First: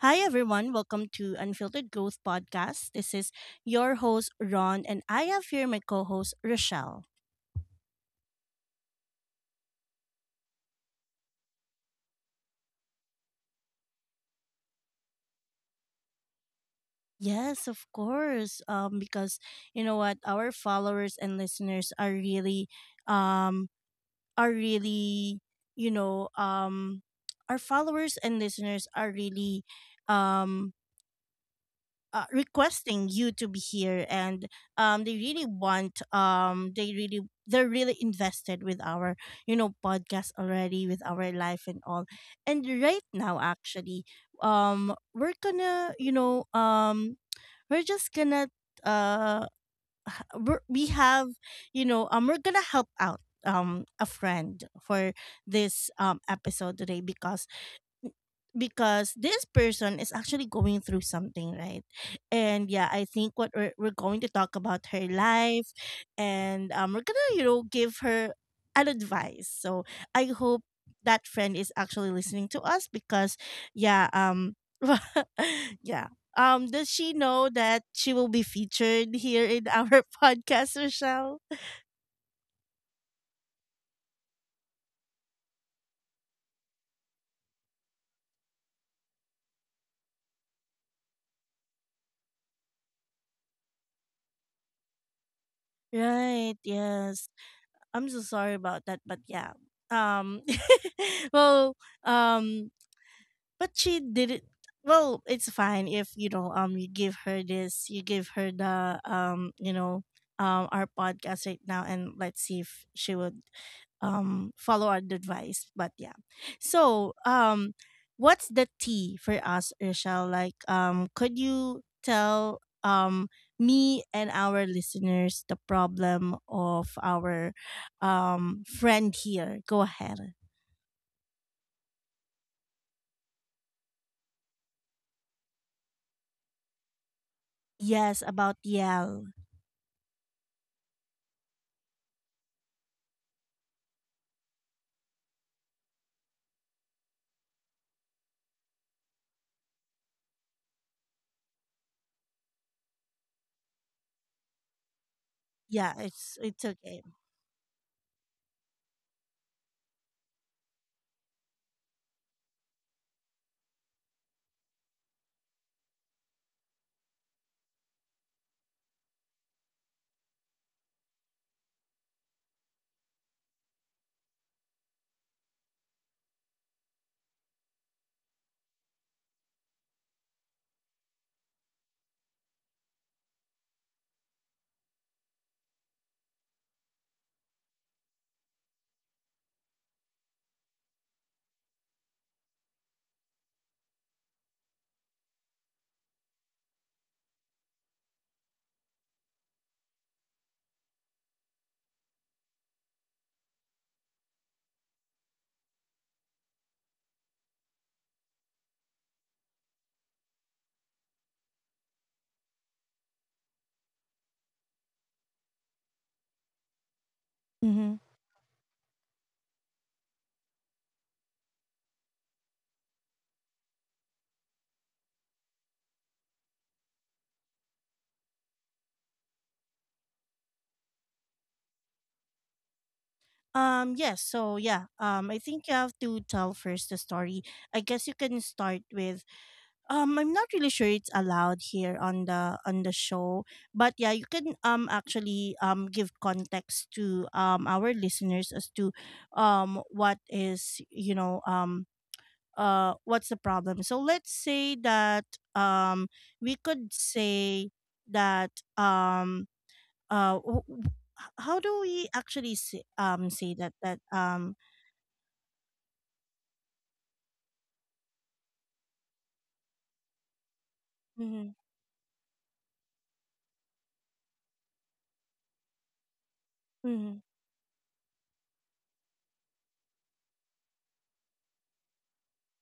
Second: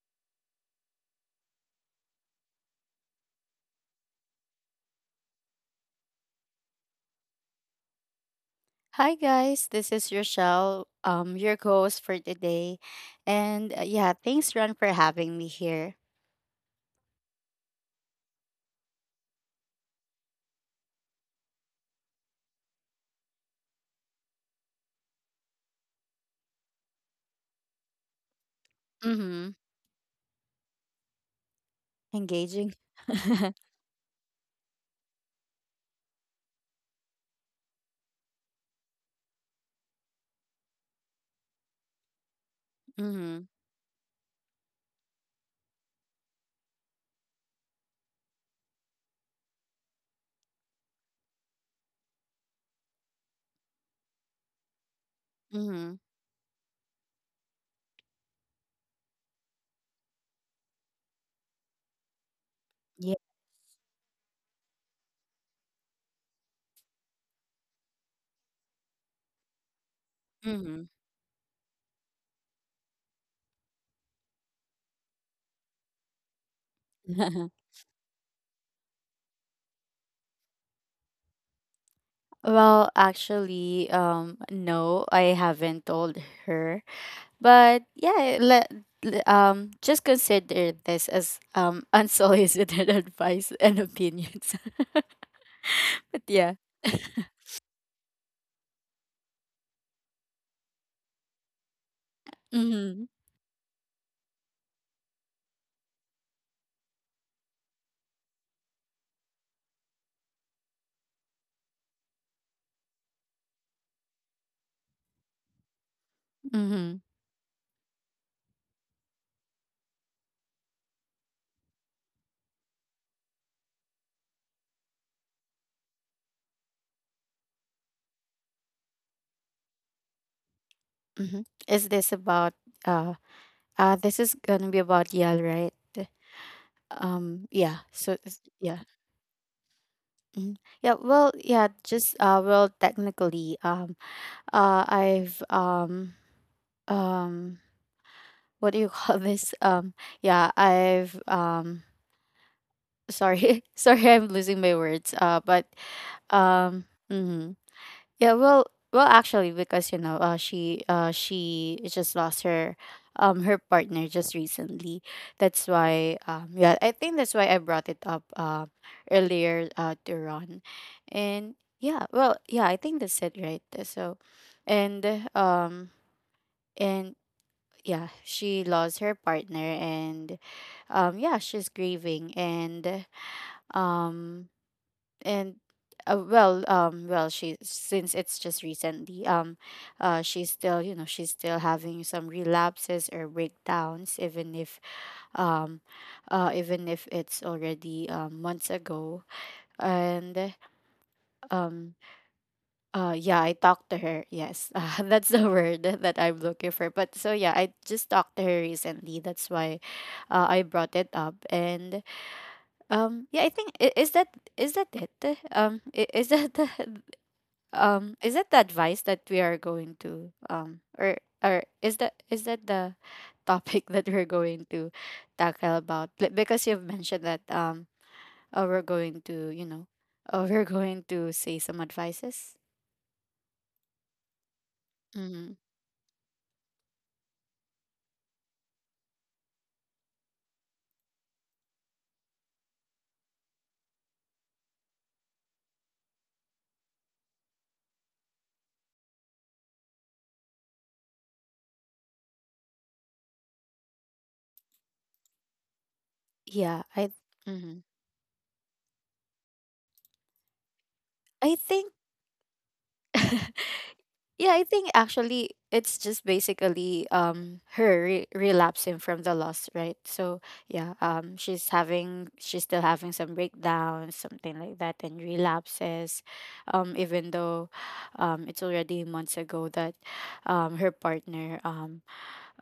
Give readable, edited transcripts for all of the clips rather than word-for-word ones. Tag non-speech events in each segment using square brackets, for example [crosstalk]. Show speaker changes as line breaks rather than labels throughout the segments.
Hi, everyone. Welcome to Unfiltered Growth Podcast. This is your host, Ron, and I have here my co host, Rochelle.
Hi guys, this is Rochelle, your host for today, and yeah, thanks Ron for having me here.
Yes, of course. Because you know what? Our followers and listeners um, are really, you know, um, our followers and listeners are
Mm-hmm.
really, um,
Engaging.
requesting you to be
[laughs]
here and they really want they really they're really invested with our podcast already with our life and all. And right now,
Mm-hmm.
actually, we're gonna we're just gonna uh we have we're gonna help out a friend for this
Mm-hmm.
episode today, because this person is actually going through something, right? And yeah, I
Yeah.
think we're going to talk about her life. And we're gonna give her an advice. So I hope
Mm-hmm.
that friend is actually listening to us, because yeah, [laughs] yeah, does she know
[laughs]
that she will be featured here in our [laughs] podcast, Rochelle?
Well, actually, no, I haven't told her, but yeah, let just consider this as unsolicited [laughs] advice and opinions. [laughs] Yeah.
Right. Yes, I'm so sorry about that, but yeah, um [laughs] well, um
Mm-hmm.
but she didn't. Well, it's fine if you give her this, you give her the our podcast right now, and let's see if she would follow our advice. But yeah,
Mm-hmm.
so what's the tea for us, Rochelle? Like, could you tell me and our listeners the problem of our friend here? Go ahead.
Mm-hmm. Is this about? uh? This is gonna be about Yale, right? Yeah. So
Yes, about
yeah,
Yell.
mhm. Yeah. Well, yeah. Just well, technically, I've um, what do you [laughs] call this? Yeah, I've sorry, [laughs] I'm losing my words. Uh, but
Yeah, it's
um,
okay.
mhm. Yeah, well, actually, because she just lost her partner just recently. That's why, yeah, I think that's why I brought it up, earlier, to Ron, and yeah, yeah, I think that's it, right? So, and um, and yeah, she lost her partner, and, yeah, she's grieving, and um, and well, she, since it's just recently, she's still, she's still having some relapses or breakdowns, um even if it's already months ago, and um yeah, I talked to her, yes. [laughs] That's the word that I'm looking for. But so yeah, I just talked to her recently, that's why I brought it up, and yeah, I think is that it, is that [laughs] the,
Mm-hmm.
is it the advice that we are going to, or is that the [laughs] topic that we're going to tackle about? Like, because you've mentioned that, we're going to, [laughs] we're going to say some advices.
Yes, so yeah. I
Mm-hmm.
think you have to tell first the story. I guess you can start with I'm not really sure it's allowed here on the show, but yeah, you can actually give context to our listeners as to what is, what's the problem. So let's say that um we
yeah
could
I
say
Mm-hmm.
that um uh w- w-
I
how do
think
we actually say, say
[laughs]
that that
Yeah, I think actually it's just basically relapsing from the loss, right? So yeah,
Mm-hmm.
she's still having some breakdowns, something like that, and relapses.
Mm-hmm.
Even though it's already months ago that her partner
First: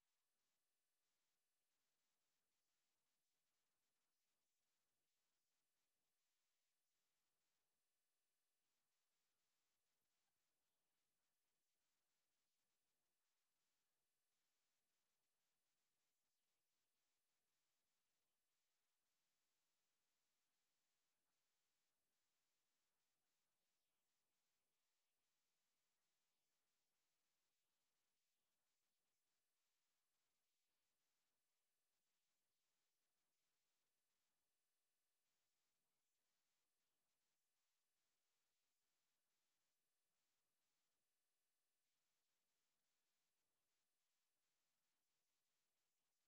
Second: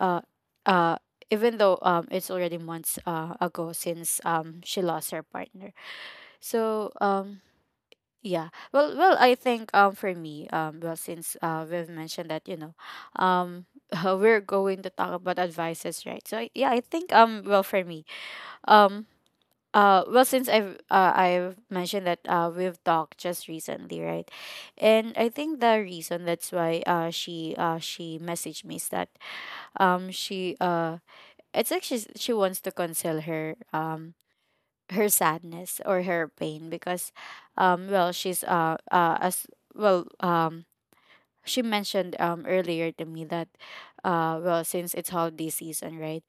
uh uh even though it's already months, ago, since she lost her partner. So yeah. Well, I think for me, well, since we've mentioned that, um [laughs] we're going to talk about advices, right. So yeah, I think, well, for me, um well, since I've mentioned that we've talked just recently, right, and I think the reason that's why she messaged me is that she it's like, she wants to cancel her sadness or her pain, because well, she's as well, she mentioned earlier to me that, well, since it's holiday season, right,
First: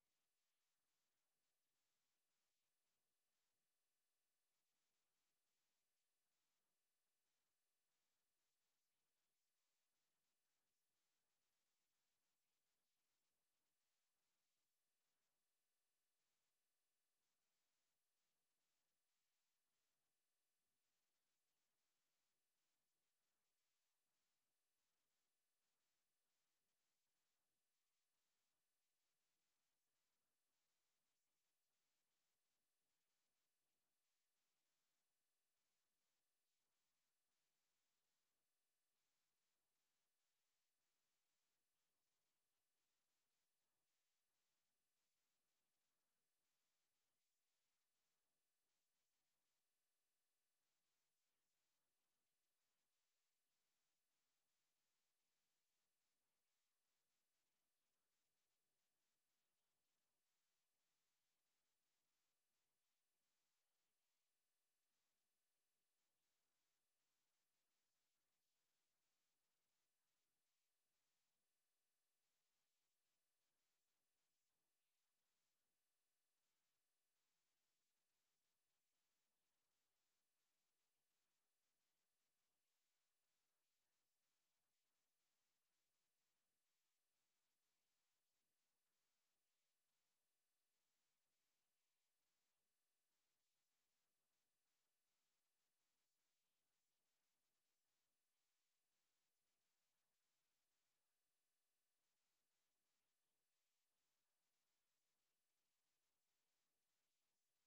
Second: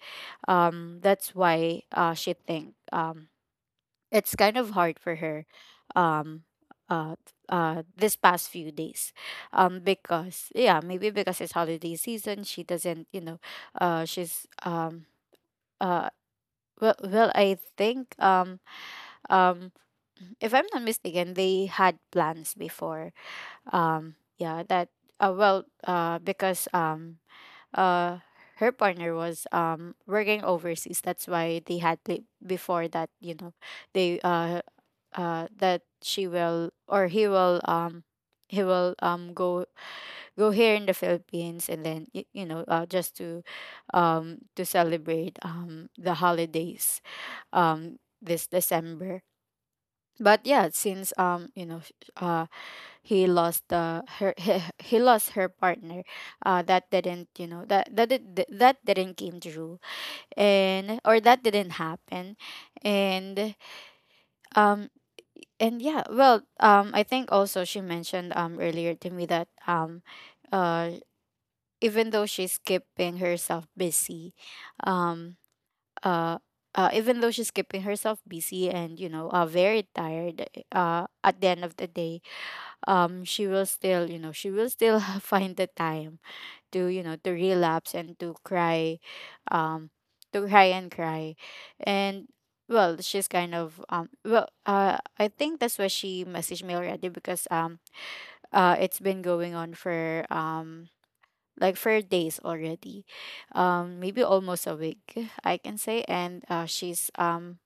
that's why she think, it's kind of hard for her um uh this past few days, because yeah, maybe because it's holiday season, she doesn't, she's uh well, I think, um if I'm not mistaken, they had plans before. Yeah, that, well, because uh, her partner was working overseas. That's why they had before that. You know, they, that she will, or he will, he will um go go here in the Philippines, and then just to celebrate the holidays, um this December. But yeah, since he lost the her [laughs] he lost her partner. That didn't, that didn't came true, and, or that didn't happen, and um and yeah, well, I think also she mentioned earlier to me that, uh even though she's keeping herself busy um uh even though she's keeping herself busy, and very tired, at the end of the day, she will still, she will still [laughs] find the time to, relapse and to cry, um to cry and cry, and well, she's kind of well I think that's why she messaged me already, because it's been going on for, like, for days already, maybe almost a week, I can say, and she's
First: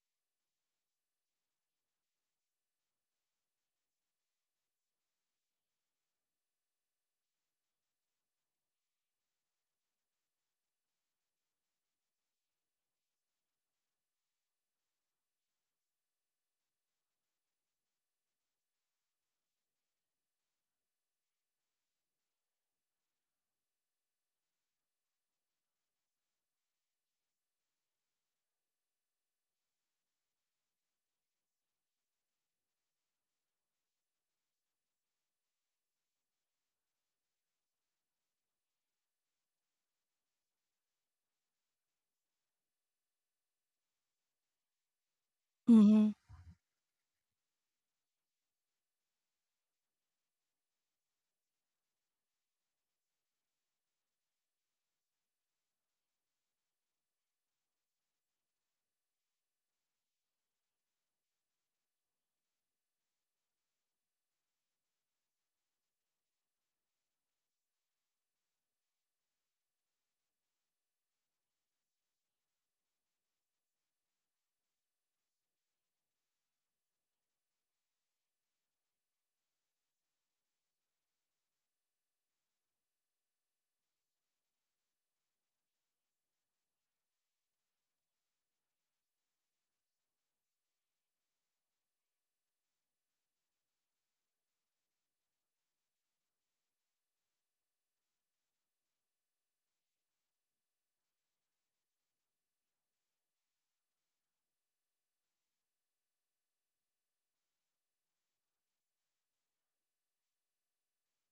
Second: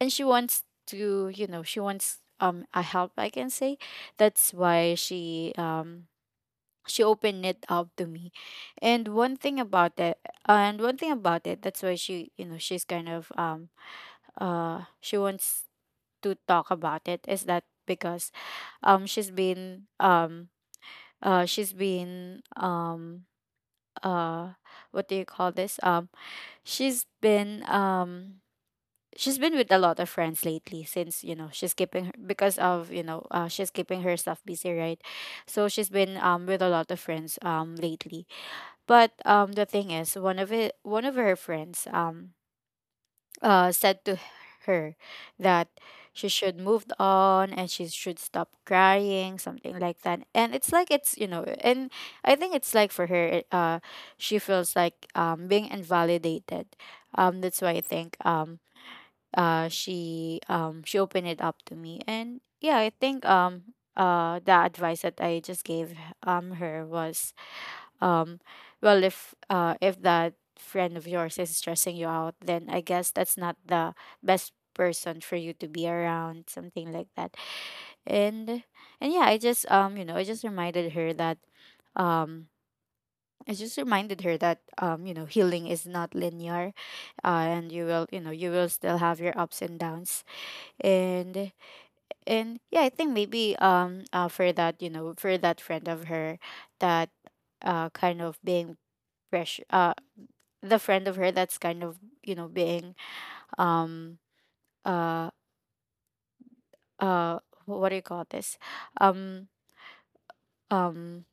and she wants to, she wants a help, I can say. That's why she opened it up to me. And one thing about it and one thing about it, that's why, she she's kind of, she wants to talk about it, is that, because um she's been um she's been uh what do you call this? She's been um she's been with a lot of friends lately, since, she's keeping her, because of, she's keeping herself busy, right, so she's been, with a lot of friends, lately. But the thing is, one of her friends, said to her that
Mhm.
she should move on and she should stop crying, something like that. And it's like, it's you know and I think it's like, for her, she feels like, being invalidated. That's why I think, she opened it up to me. And yeah, I think, the advice that I just gave her was, um well, if, if that friend of yours is stressing you out, then I guess that's not the best person for you to be around, something like that. and and yeah, I just, I just reminded her that, um I just reminded her that, you know, healing is not linear, and you will, you know, you will still have your ups and downs. and and yeah, I think maybe for that, you know, for that friend of her, that, kind of being pressure, the friend of her that's kind of, you know, being, um uh uh what do you call this, um um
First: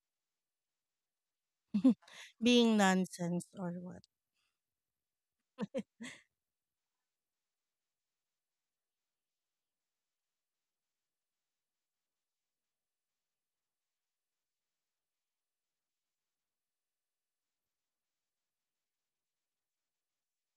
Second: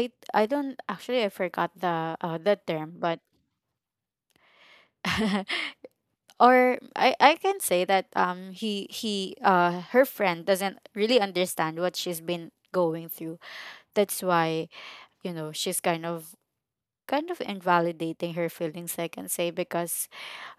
I don't actually, I forgot the, the
Being
term, but
nonsense or what.
[laughs] or I, can say that, he her friend doesn't really understand what she's been going through. That's why, you know, she's kind of, kind of invalidating her feelings, I can say, because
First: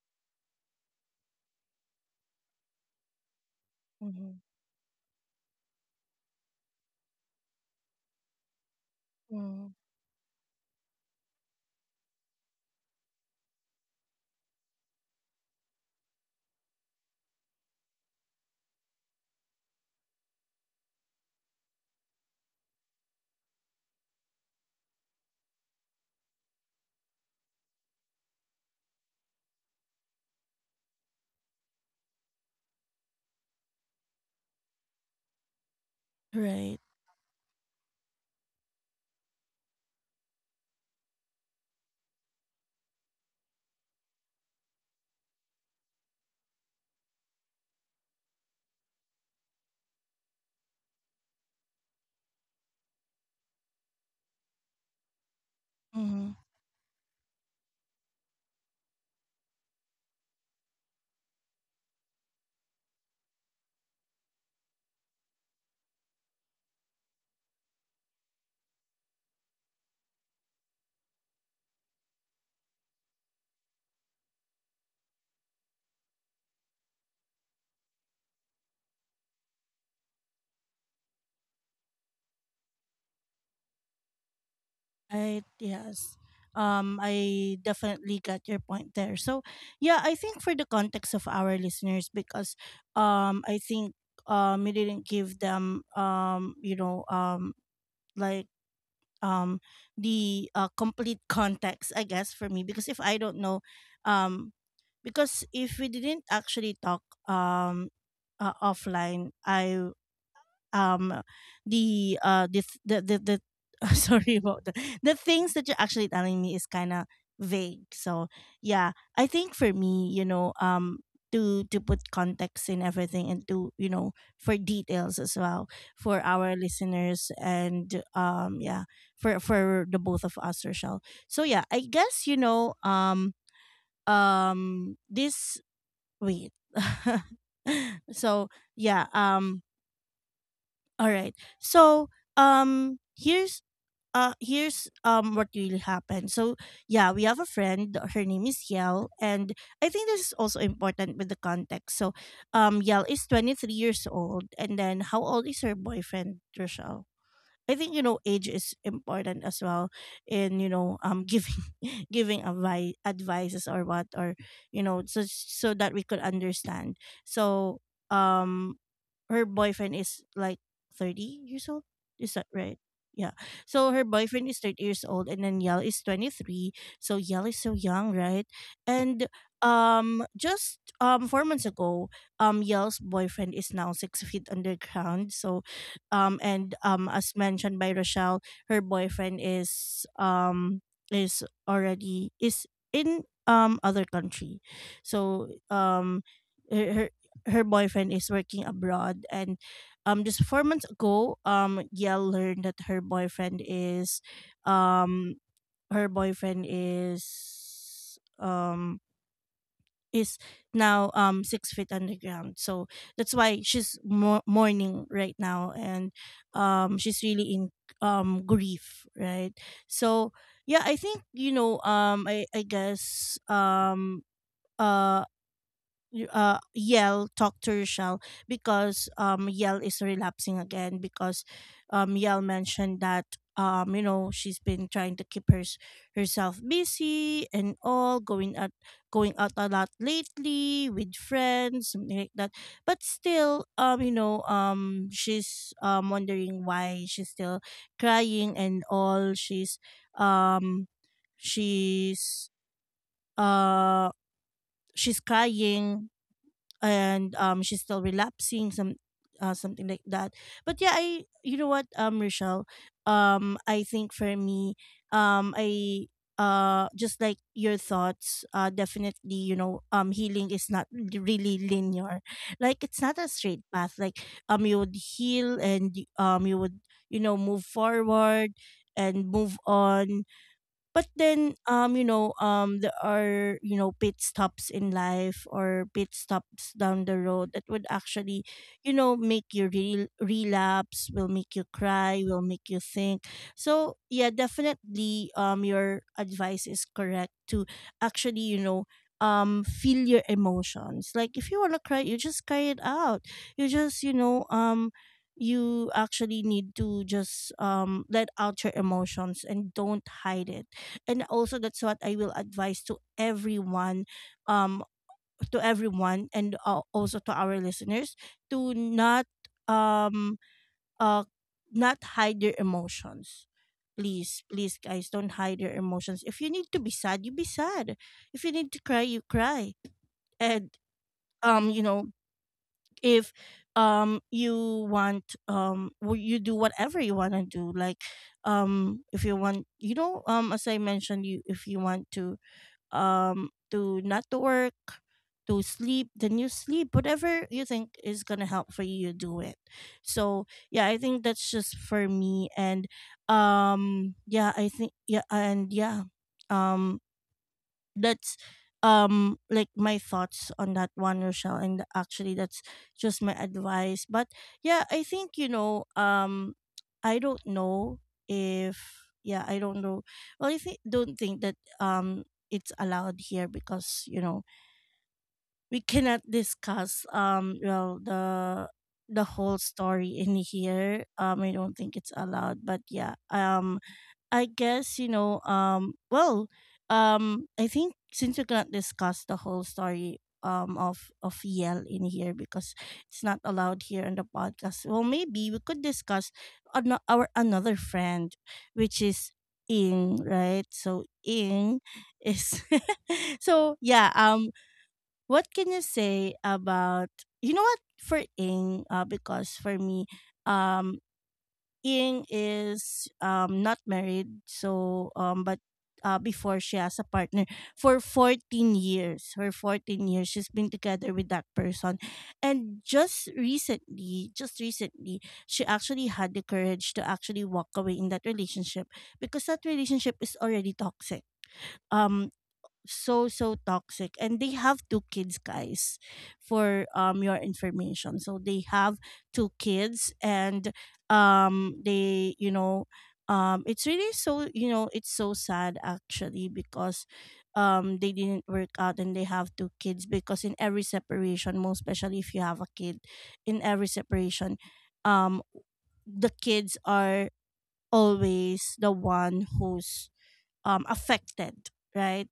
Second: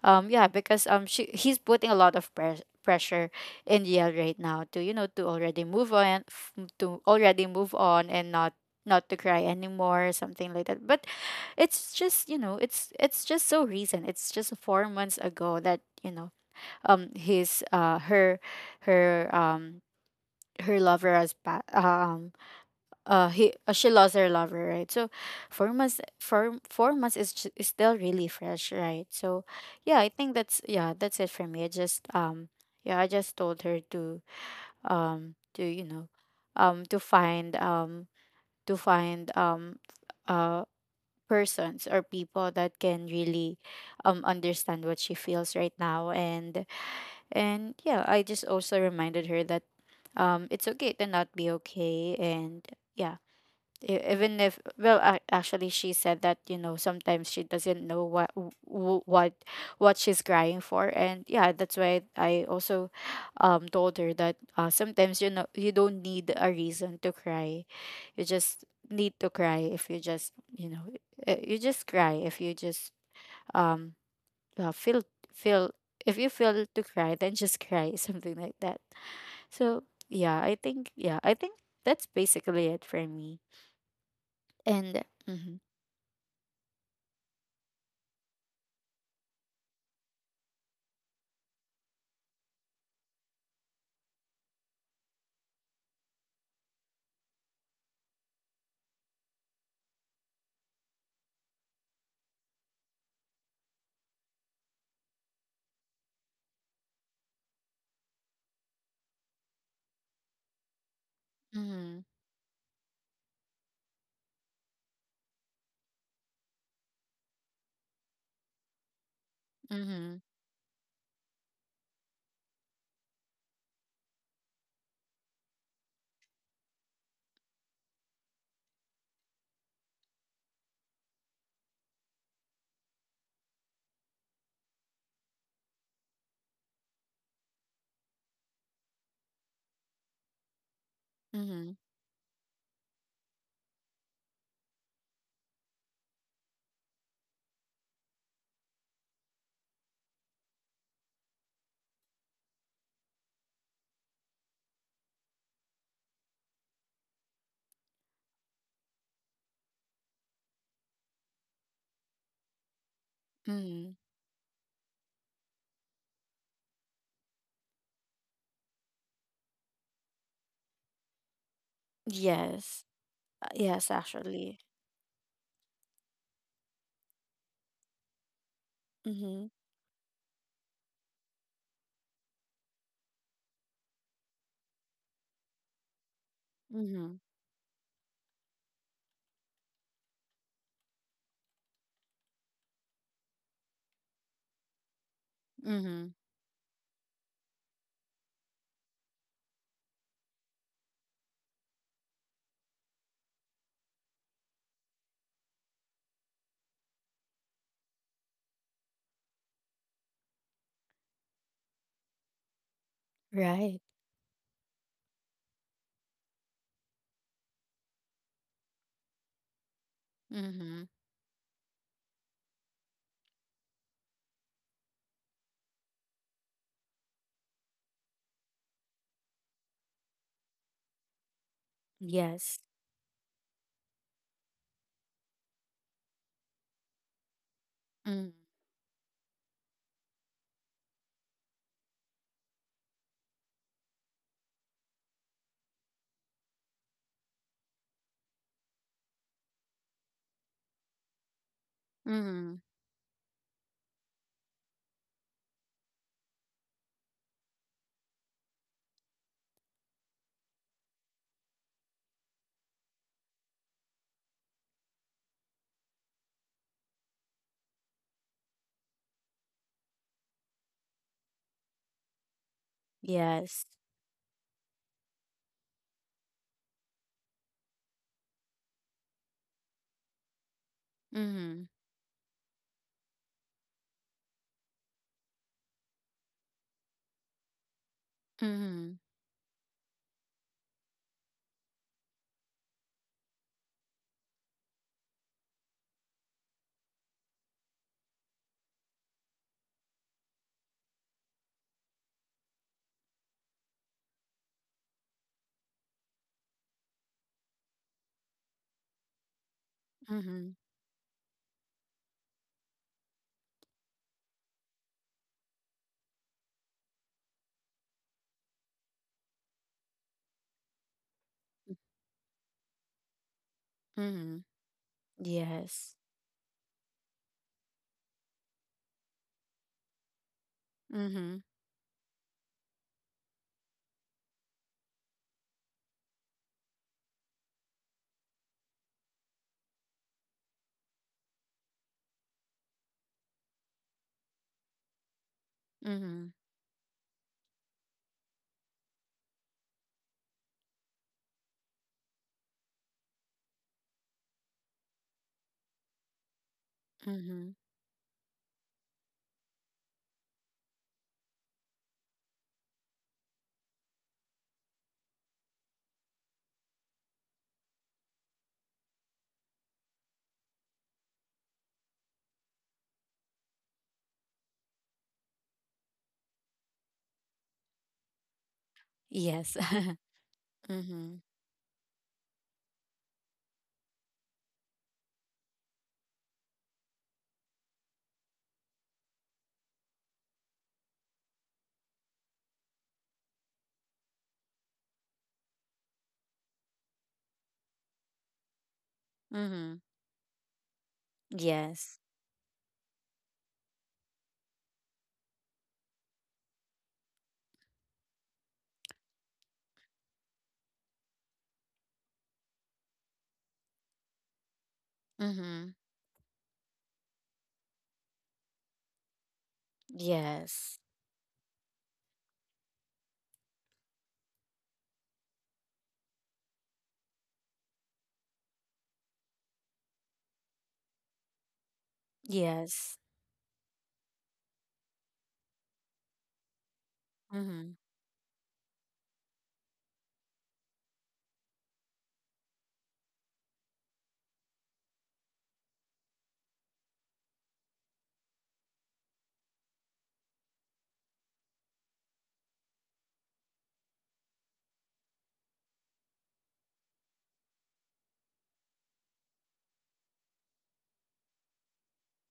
yeah, because she he's putting a lot of pressure in Yale right
Hmm.
now to, you know, to already move on to already move on and not, not to cry
Mm-hmm.
anymore, something like that. But it's just, you know, it's just so recent, it's just 4 months ago that, you know, his her, her, her lover has he she lost her lover, right. So, 4 months, 4 months is, is still really fresh, right. So yeah, I think that's, yeah, that's it for me, I just, yeah, I just told her to, you know,
Right.
to find, to find, uh persons or people that can really, understand what she feels right now. And yeah, I just also reminded her that, it's okay to not be okay. And yeah, even if, well, actually, she said
Hmm.
that, you know, sometimes she doesn't know what what she's crying for. And yeah, that's why I also, told her that, sometimes, you know, you don't need a reason to cry, you just need to cry, if you just, you know, you just cry, if you just, um feel, feel if you feel to cry, then just cry, [laughs] something like that. So yeah, I think, yeah, I think that's basically it for me. And
I
mhm.
yes. I definitely got your point there. So yeah, I think for the context of our listeners, because I think we didn't give them like um the complete context, I guess, for me, because if I don't know um because if we didn't actually talk, um offline, I um
Mhm.
the [laughs] sorry about that. The things that you're actually telling me is kind of vague. So yeah, I think for me,
Mhm.
to put context in everything, and to for details as well for our listeners, and yeah, for the both of us, Rochelle. So yeah, I guess this wait. [laughs] So yeah, all right.
Mhm.
So here's here's what really happened. So yeah, we have a friend. Her name is Yel, and I think this is also important with the context. So Yel is 23 years old, and then how old is her boyfriend, Rochelle? I think age is important as well in giving [laughs] giving advice advices or
Mhm.
what, or so so that we could understand. So um her boyfriend is like 30 years old. Is that right?
Yes.
Yeah.
Yes,
So her boyfriend
actually.
is 30 years old, and then Yell is 23. So Yell is so young, right? And
Mhm.
just 4 months ago, Yell's boyfriend is now 6 feet underground. So and
Mhm.
as mentioned by Rochelle, her boyfriend is already is in other country. So
Mhm.
her her, her boyfriend is working abroad. And just 4 months ago, Yale learned that um her boyfriend is now 6 feet underground. So that's why
Right.
she's mo- mourning right now, and she's really in grief, right? So yeah,
Mhm.
I think I guess uh Yell talk to Rochelle because Yell is relapsing again because Yell
Yes.
mentioned that she's been trying to keep her herself busy and all,
Mhm.
going out a lot lately with friends, something like that. But still, she's wondering why she's still crying and all. She's um she's
Mhm.
uh she's crying, and she's still relapsing, something like that. But yeah, I you know what, Rochelle, I think for me, I just like your thoughts, definitely healing is not l- really linear, like, it's not a straight
Yes.
path. Like, you would heal, and you would move forward and move on. But then,
Mhm.
there are pit stops in life, or pit stops down the road, that would actually
Mhm.
make you re- relapse, will make you cry, will make you think. So yeah, definitely, your advice is correct, to actually feel your emotions, like, if you want to cry, you just cry it out. You just you actually need to just let out your emotions, and don't hide
Mhm.
it. And also, that's what I will advise to everyone, um to everyone, and also to our listeners, to not um uh not hide their emotions. Please
Mhm.
please guys, don't hide your
Yes.
emotions. If you need to be sad, you be sad. If you need to cry, you cry. And
Mhm.
um you know if you want you do whatever you want to do. Like, if you want, as I mentioned, you, if you want to not to work, to sleep,
Mhm.
then you sleep. Whatever you think is gonna help for you, you do it. So yeah, I think that's just for me. And yeah, I think yeah, and yeah, um
Mhm.
that's like my thoughts on that one, Rochelle. And actually that's just my advice, but yeah, I think I don't know if yeah, I don't know. Well, I think, don't think that it's allowed here, because we cannot discuss well, the
Yes.
whole
[laughs]
story in here.
Mhm.
I don't think it's allowed, but yeah, I guess Um. Well. I think since we cannot discuss the whole story of Yale in here because it's not allowed here on the podcast. Well, maybe we could discuss an- our another friend, which is
Mhm.
Ing, right? So Ing
Yes.
is [laughs] so yeah. What can you say about what for Ing? Because for me, um Ying is not married, so but
Mhm.
before she has a partner for 14 years. For 14 years she's been
Yes.
together with that person. And just recently, she actually had the courage to actually walk away in that relationship, because that relationship is already toxic. Um
Yes.
so so toxic, and they have two kids, guys, for your
Mhm.
information. So they have two kids, and they it's really, so it's so sad actually, because they didn't work out, and they have two kids, because in every separation, most especially if you have a kid, in every separation, um the kids are always the one who's affected, right?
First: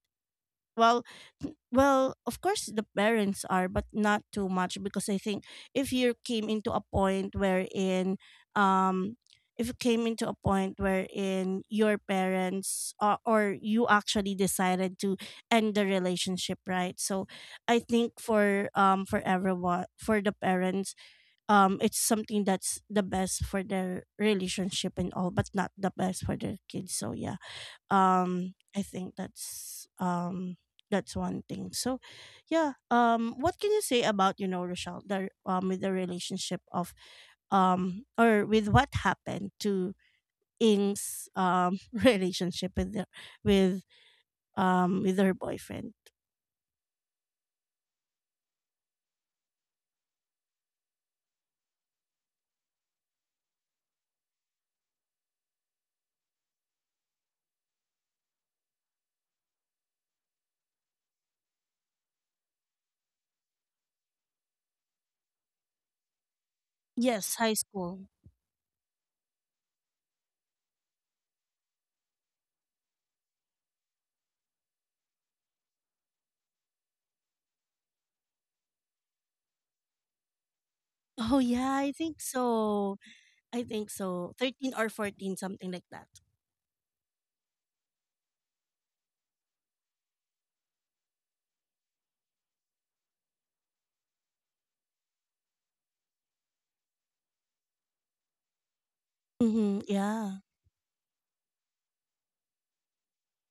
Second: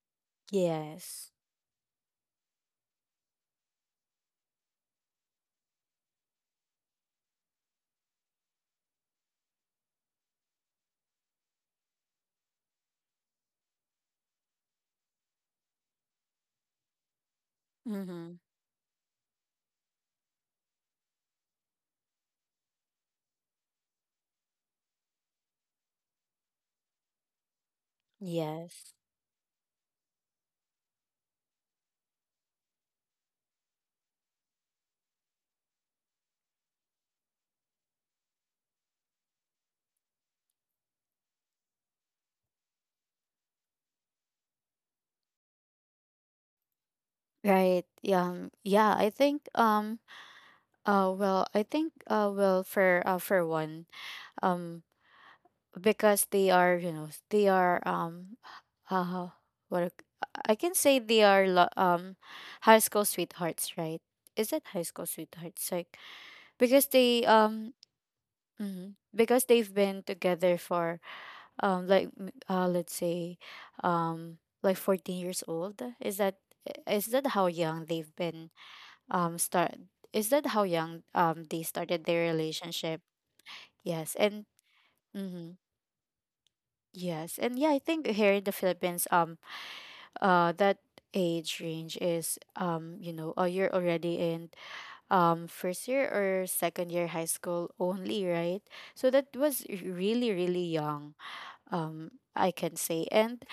Well,
Yes.
n- well, of course the parents are, but not too much, because I think if you came into a point wherein, um, if you came into a point wherein your parents, or you actually decided to end the relationship, right? So, I think
Mhm.
for everyone, for the parents, it's something that's the best for their relationship and all, but not the best for their kids. So yeah, I
Yes.
think that's one thing. So yeah, what can you say about Rochelle, the with the relationship of or with what happened to Ing's [laughs] relationship with the, with with her boyfriend?
Right. Yeah, Yeah. I think. Well. I think. Well. For. For one. Um. Because they are, you know, they are, Uh. What, I can say they are, high school sweethearts, right. Is that high school sweethearts? Like because they,
Yes, high school.
Mhm, because they've been together for, like, let's say, Um. like 14 years old. Is that, is that how young they've been? Start is that how young
Oh
they
yeah, I
started
think
their
so.
relationship?
I think
Yes,
so,
and
13 or 14,
mm-hmm,
something like that.
yes, and yeah, I think here in the Philippines that age range is, you know, you're already in first year or second year high school only, right? So that was
Mm-hmm,
really,
yeah.
really young, um I can say. And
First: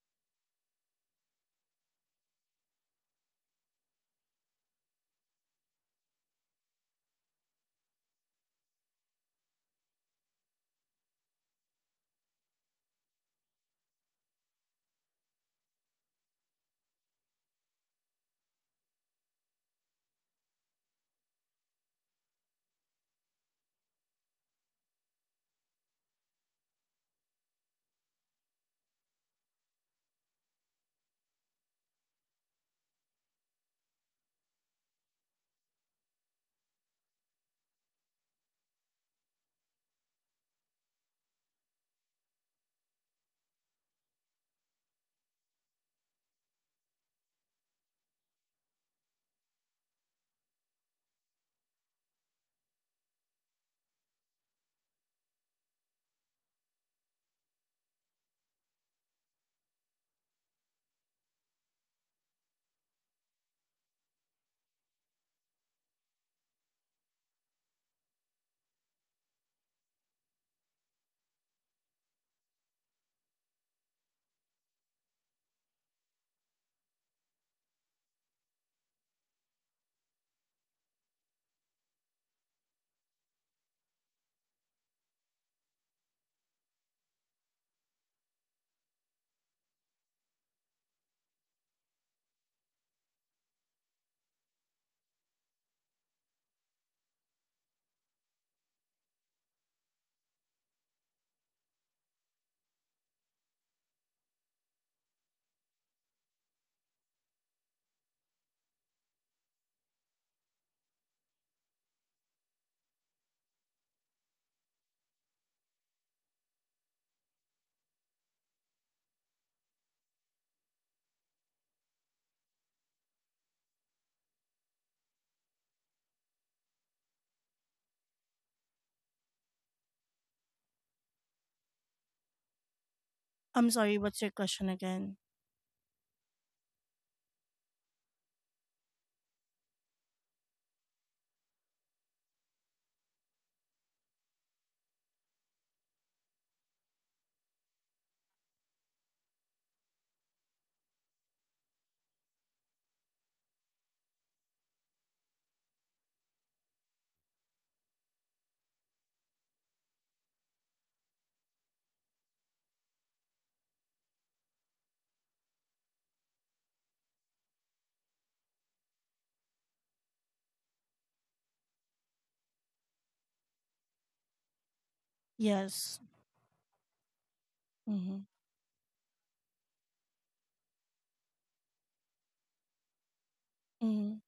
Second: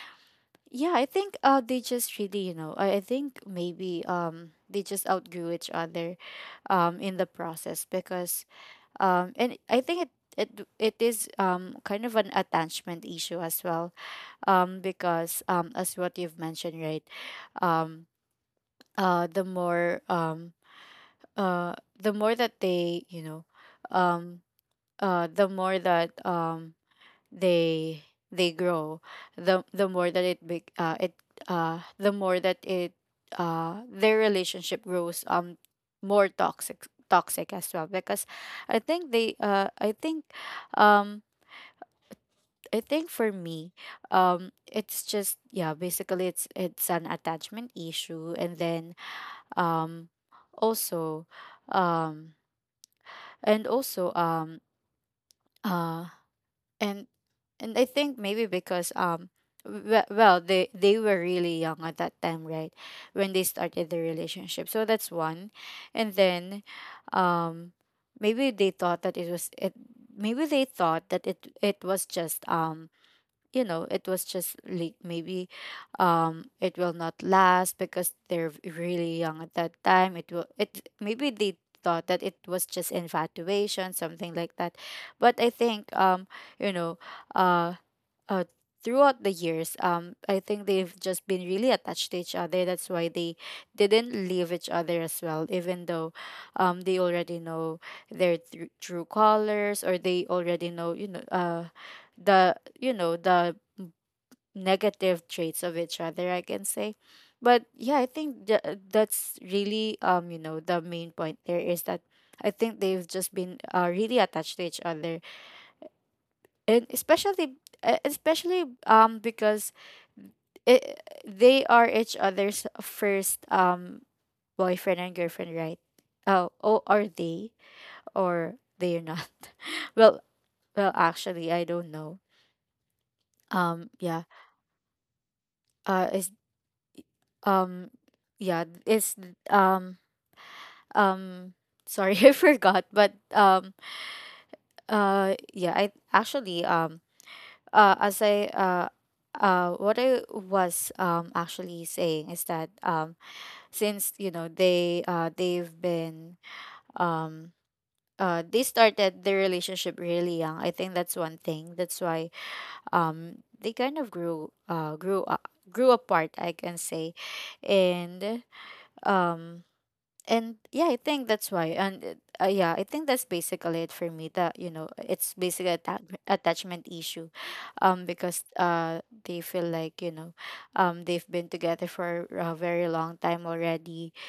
yeah, I think they just really, I think maybe they just outgrew each other in the process, because and I think it it is, kind of an attachment issue as well, because, as what you've mentioned, right? Um uh the more, uh the more that they, you know, um the more that, they they grow, the more that it, the more that it, their relationship grows more toxic, toxic as well, because I think, um I think for me, it's just, yeah, basically it's an attachment issue. And then, um also, um and also, uh and and I think maybe because, well, they were really young at that time, right? When they started their relationship, so that's one. And then, um maybe they thought that it was it maybe they thought that it was just, you know, it was just like maybe, it will not last because they're really young at that time. It will it Maybe they thought that it was just infatuation, something like that. But I think, you know, uh uh, throughout the years, I think they've just been really attached to each other. That's why they didn't leave each other as well, even though, they already know their true colors, or they already know, you know, the, you know, the negative traits of each other, I can say. But yeah, I think that's really, you know, the main point there is that I think they've just been really attached to each other. And especially especially because it, they are each other's first boyfriend and girlfriend, right? Oh, oh, are they, or they are not? [laughs] Well, well, actually, I don't know,
I'm sorry,
yeah.
what's your question again?
Is um yeah, it's, um um sorry, [laughs] I forgot, but yeah, I actually, as I, what I was actually saying is that, since, you know, they've been, um they started their relationship really young. I think that's one thing. That's why they kind of grew up, grew apart, I can say. And, um and yeah, I think that's why. Yeah, I think that's basically it for me, that, you know, it's basically a
Yes.
attachment issue,
Mm-hmm.
because, they feel like, you know, they've been together for a very long time already.
Mm-hmm.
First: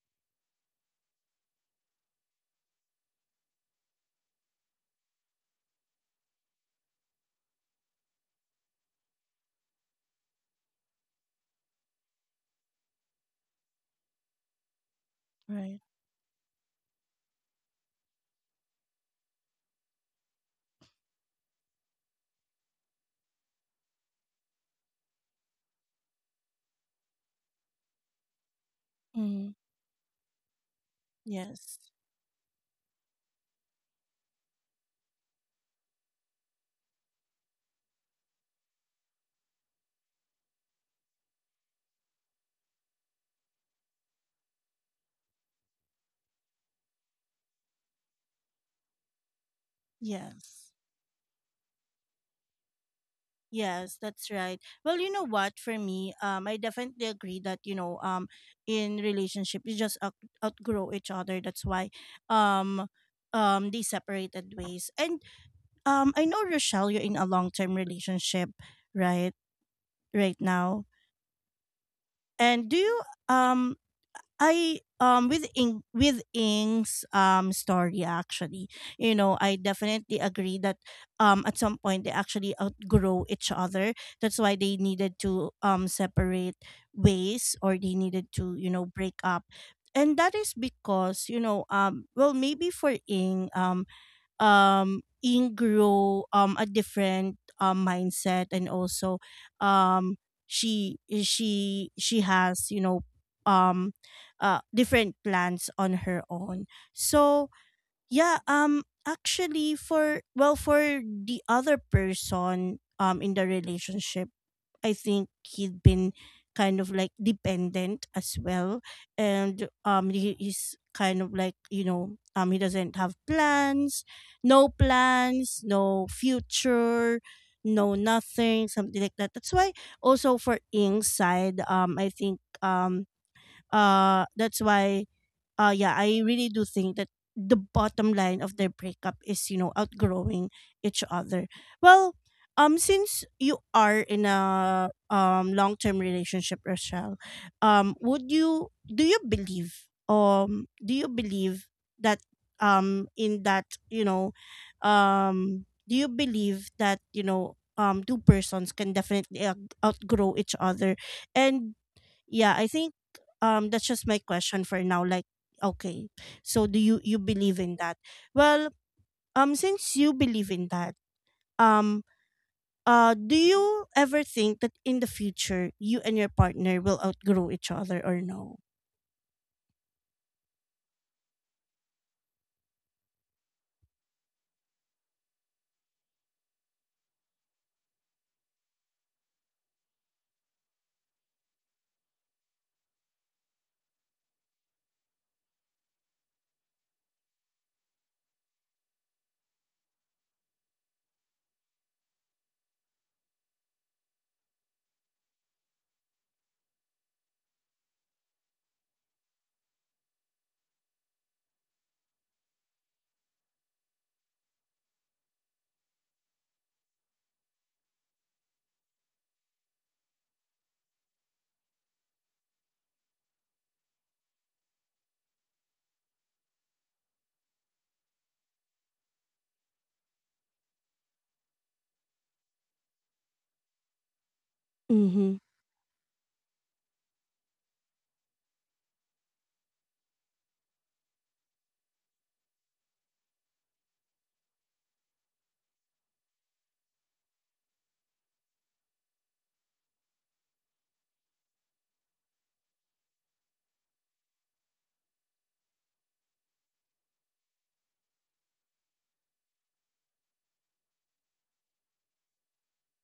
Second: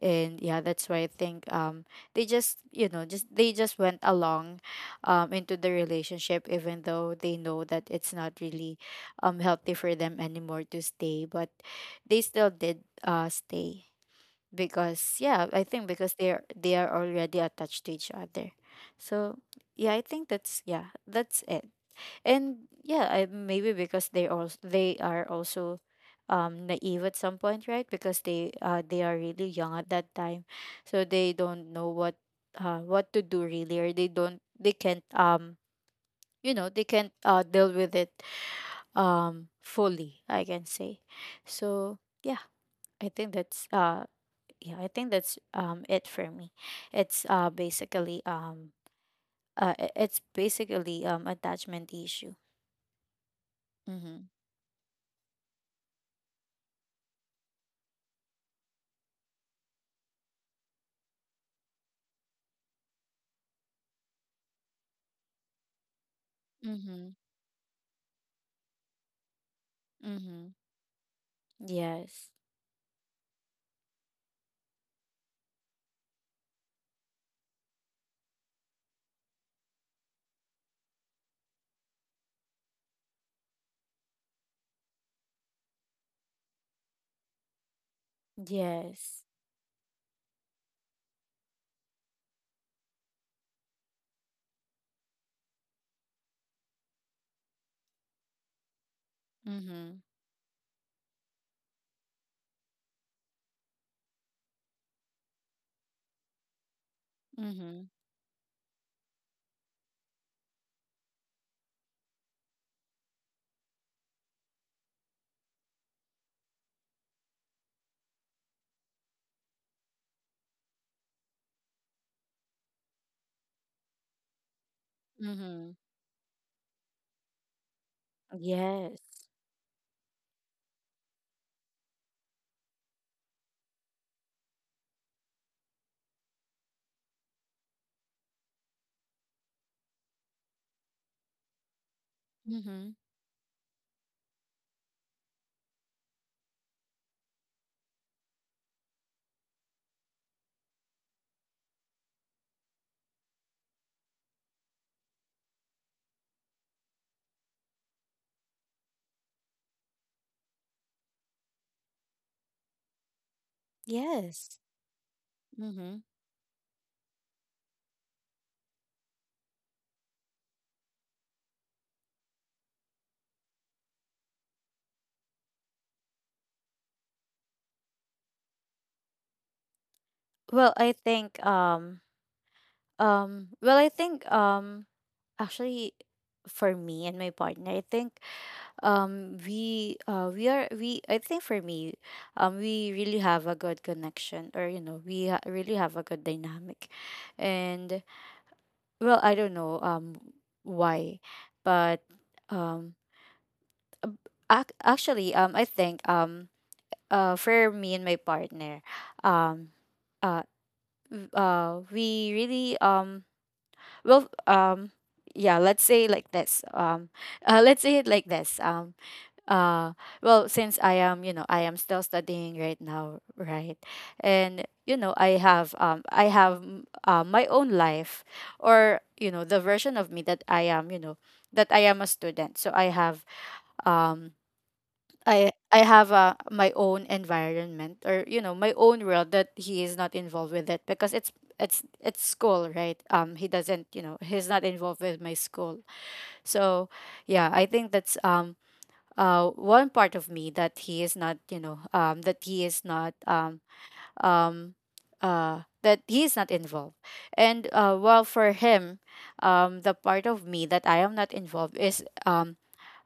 And yeah, that's why I think, they just, you know, just they just went along into the relationship, even though they know that it's not really healthy for them anymore to stay, but they still did stay, because, yeah, I
Right.
think because they are already attached to each other. So yeah, I think that's, yeah, that's it. And yeah, I, maybe because they are also naive at some point, right? Because they are really
Mm-hmm.
young at that time. So they don't
Yes.
know what, what to do really, or they can't, you know, they can't deal with it fully, I can say. So yeah, I think that's yeah, I think that's it for me. It's basically, it's
Yes.
basically, attachment issue.
Yes,
Mm-hmm.
that's right. Well, you know what? For me, I definitely agree that in relationship, you just out- outgrow each other. That's why, um, they separated ways. And I know, Rochelle, you're
Mm-hmm.
in a long-term relationship, right? Right
Mm-hmm.
now.
Yes.
And do you um I with Ing, with Ing's story, actually, I definitely agree that at some point they actually outgrow each other. That's why they needed to separate ways, or they needed to, you know, break
Yes.
up. And that is because, you know, well maybe for Ing ingrow a different mindset and also
Mm-hmm.
um she she has, you know, um different plans on her own. So
Mm-hmm.
yeah, actually for, well, for the other person in the relationship, I think he'd been kind of like dependent as well, and he's kind of like, you know, he doesn't have plans,
Mm-hmm.
no future, no nothing,
Yes.
something like that. That's why also for Ing's side, I think that's why, yeah, I really do think that the bottom line of their breakup is, you know, outgrowing each other. Well,
Mm-hmm.
since you are in a long-term relationship, Rochelle, would you, do you believe, do you believe that in that, you know, do you believe that, you know, two persons can definitely outgrow each other? And yeah, I think that's just my
Yes.
question for now, like,
Mm-hmm.
okay, so do you, you believe in that? Well, since you believe in that, um do you ever think that in the future you and your partner will outgrow each other or no?
Well, I think, well, I think, actually, for me and my partner, I think, we I think for me, we really have a good connection, or, you know, really have a good dynamic. And, well, I don't know, why, but, um ab- actually, I think, for me and my partner, um uh we really, well, yeah, let's say like this, let's say it like this, uh well, since I am, you know, I am still studying right now, right? And you know, I have, my own life, or, you know, the version of me that I am, you know, that I am a student, so I have, um
mm-hmm
I have, my own environment, or, you know, my own world that he is not involved with, it because it's, it's school, right? He doesn't, you know, he's not involved with my school. So yeah, I think that's, one part of me that he is not, you know, that he is not, um that he is not involved. And, well, for him, the part of me that I am not involved is, um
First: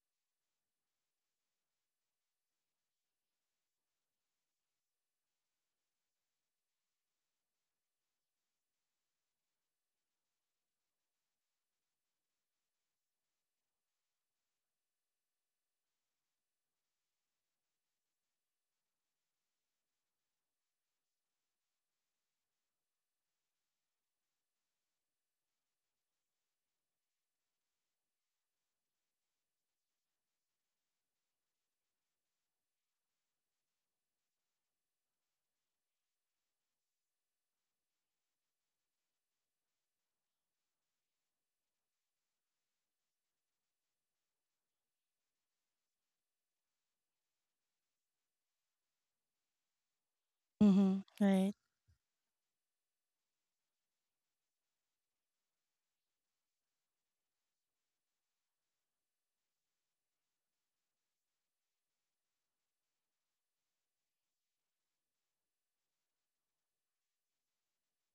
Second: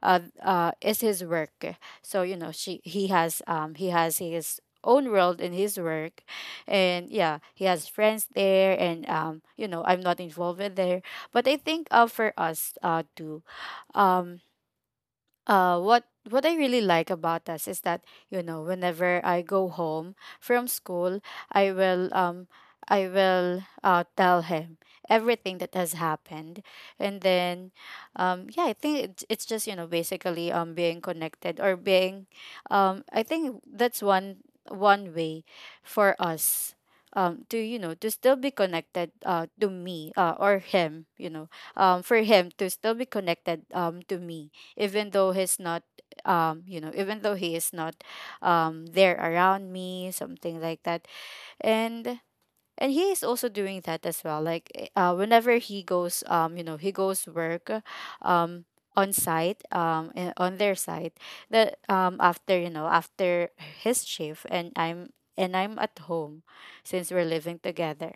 uh, uh is his work. So, you know, she he has, he has his own world in his work. And yeah, he has friends there, and, you know, I'm not involved in there. But I think, for us too, um uh what what I really like about us is that, you know, whenever I go home from school, I will, I will, tell him everything that has happened. And then, yeah, I think it's just, you know, basically, being connected or being, I think that's one, one way for us to, you know, to still be connected, to me or him, you know, for him to still be connected to me, even though he's not, you know, even though he is not, there around me, something like
Mm-hmm.
that.
Right.
and and he is also doing that as well, like, whenever he goes, you know, he goes work um on site, on their site, that after, you know, after his shift, and I'm at home, since we're living together,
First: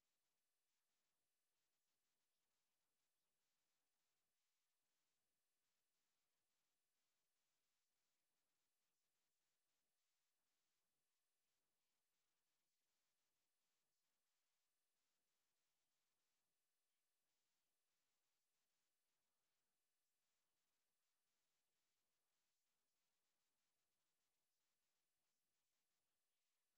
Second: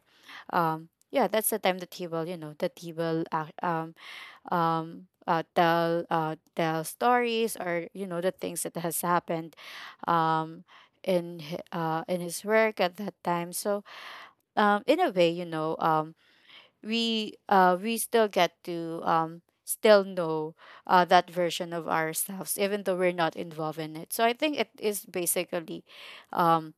yeah, that's the time that he will, you know, that he will tell stories, or, you know, the things that has happened um in in his work at that time. So, in a way, you know, we still get to, still know that version of ourselves, even though we're not involved in it. So I think it is basically, um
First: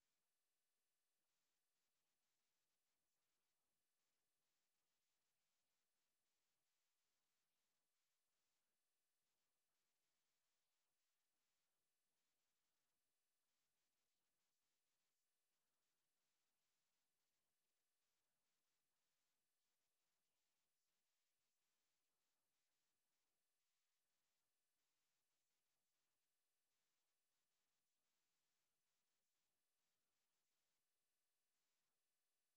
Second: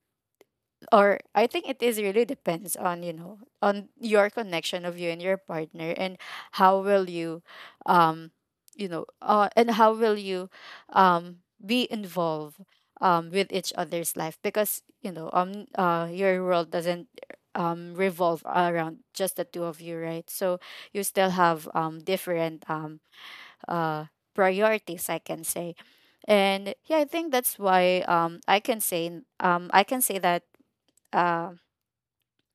or I think it is really depends on, you know, on your connection of you and your partner, and how will you, um you know, and how will you be involved with each other's life, because, you know, your world doesn't revolve around just the two of you, right? So you still have, different, uh priorities, I can say. And yeah, I think that's why, I can say, I can say that, uh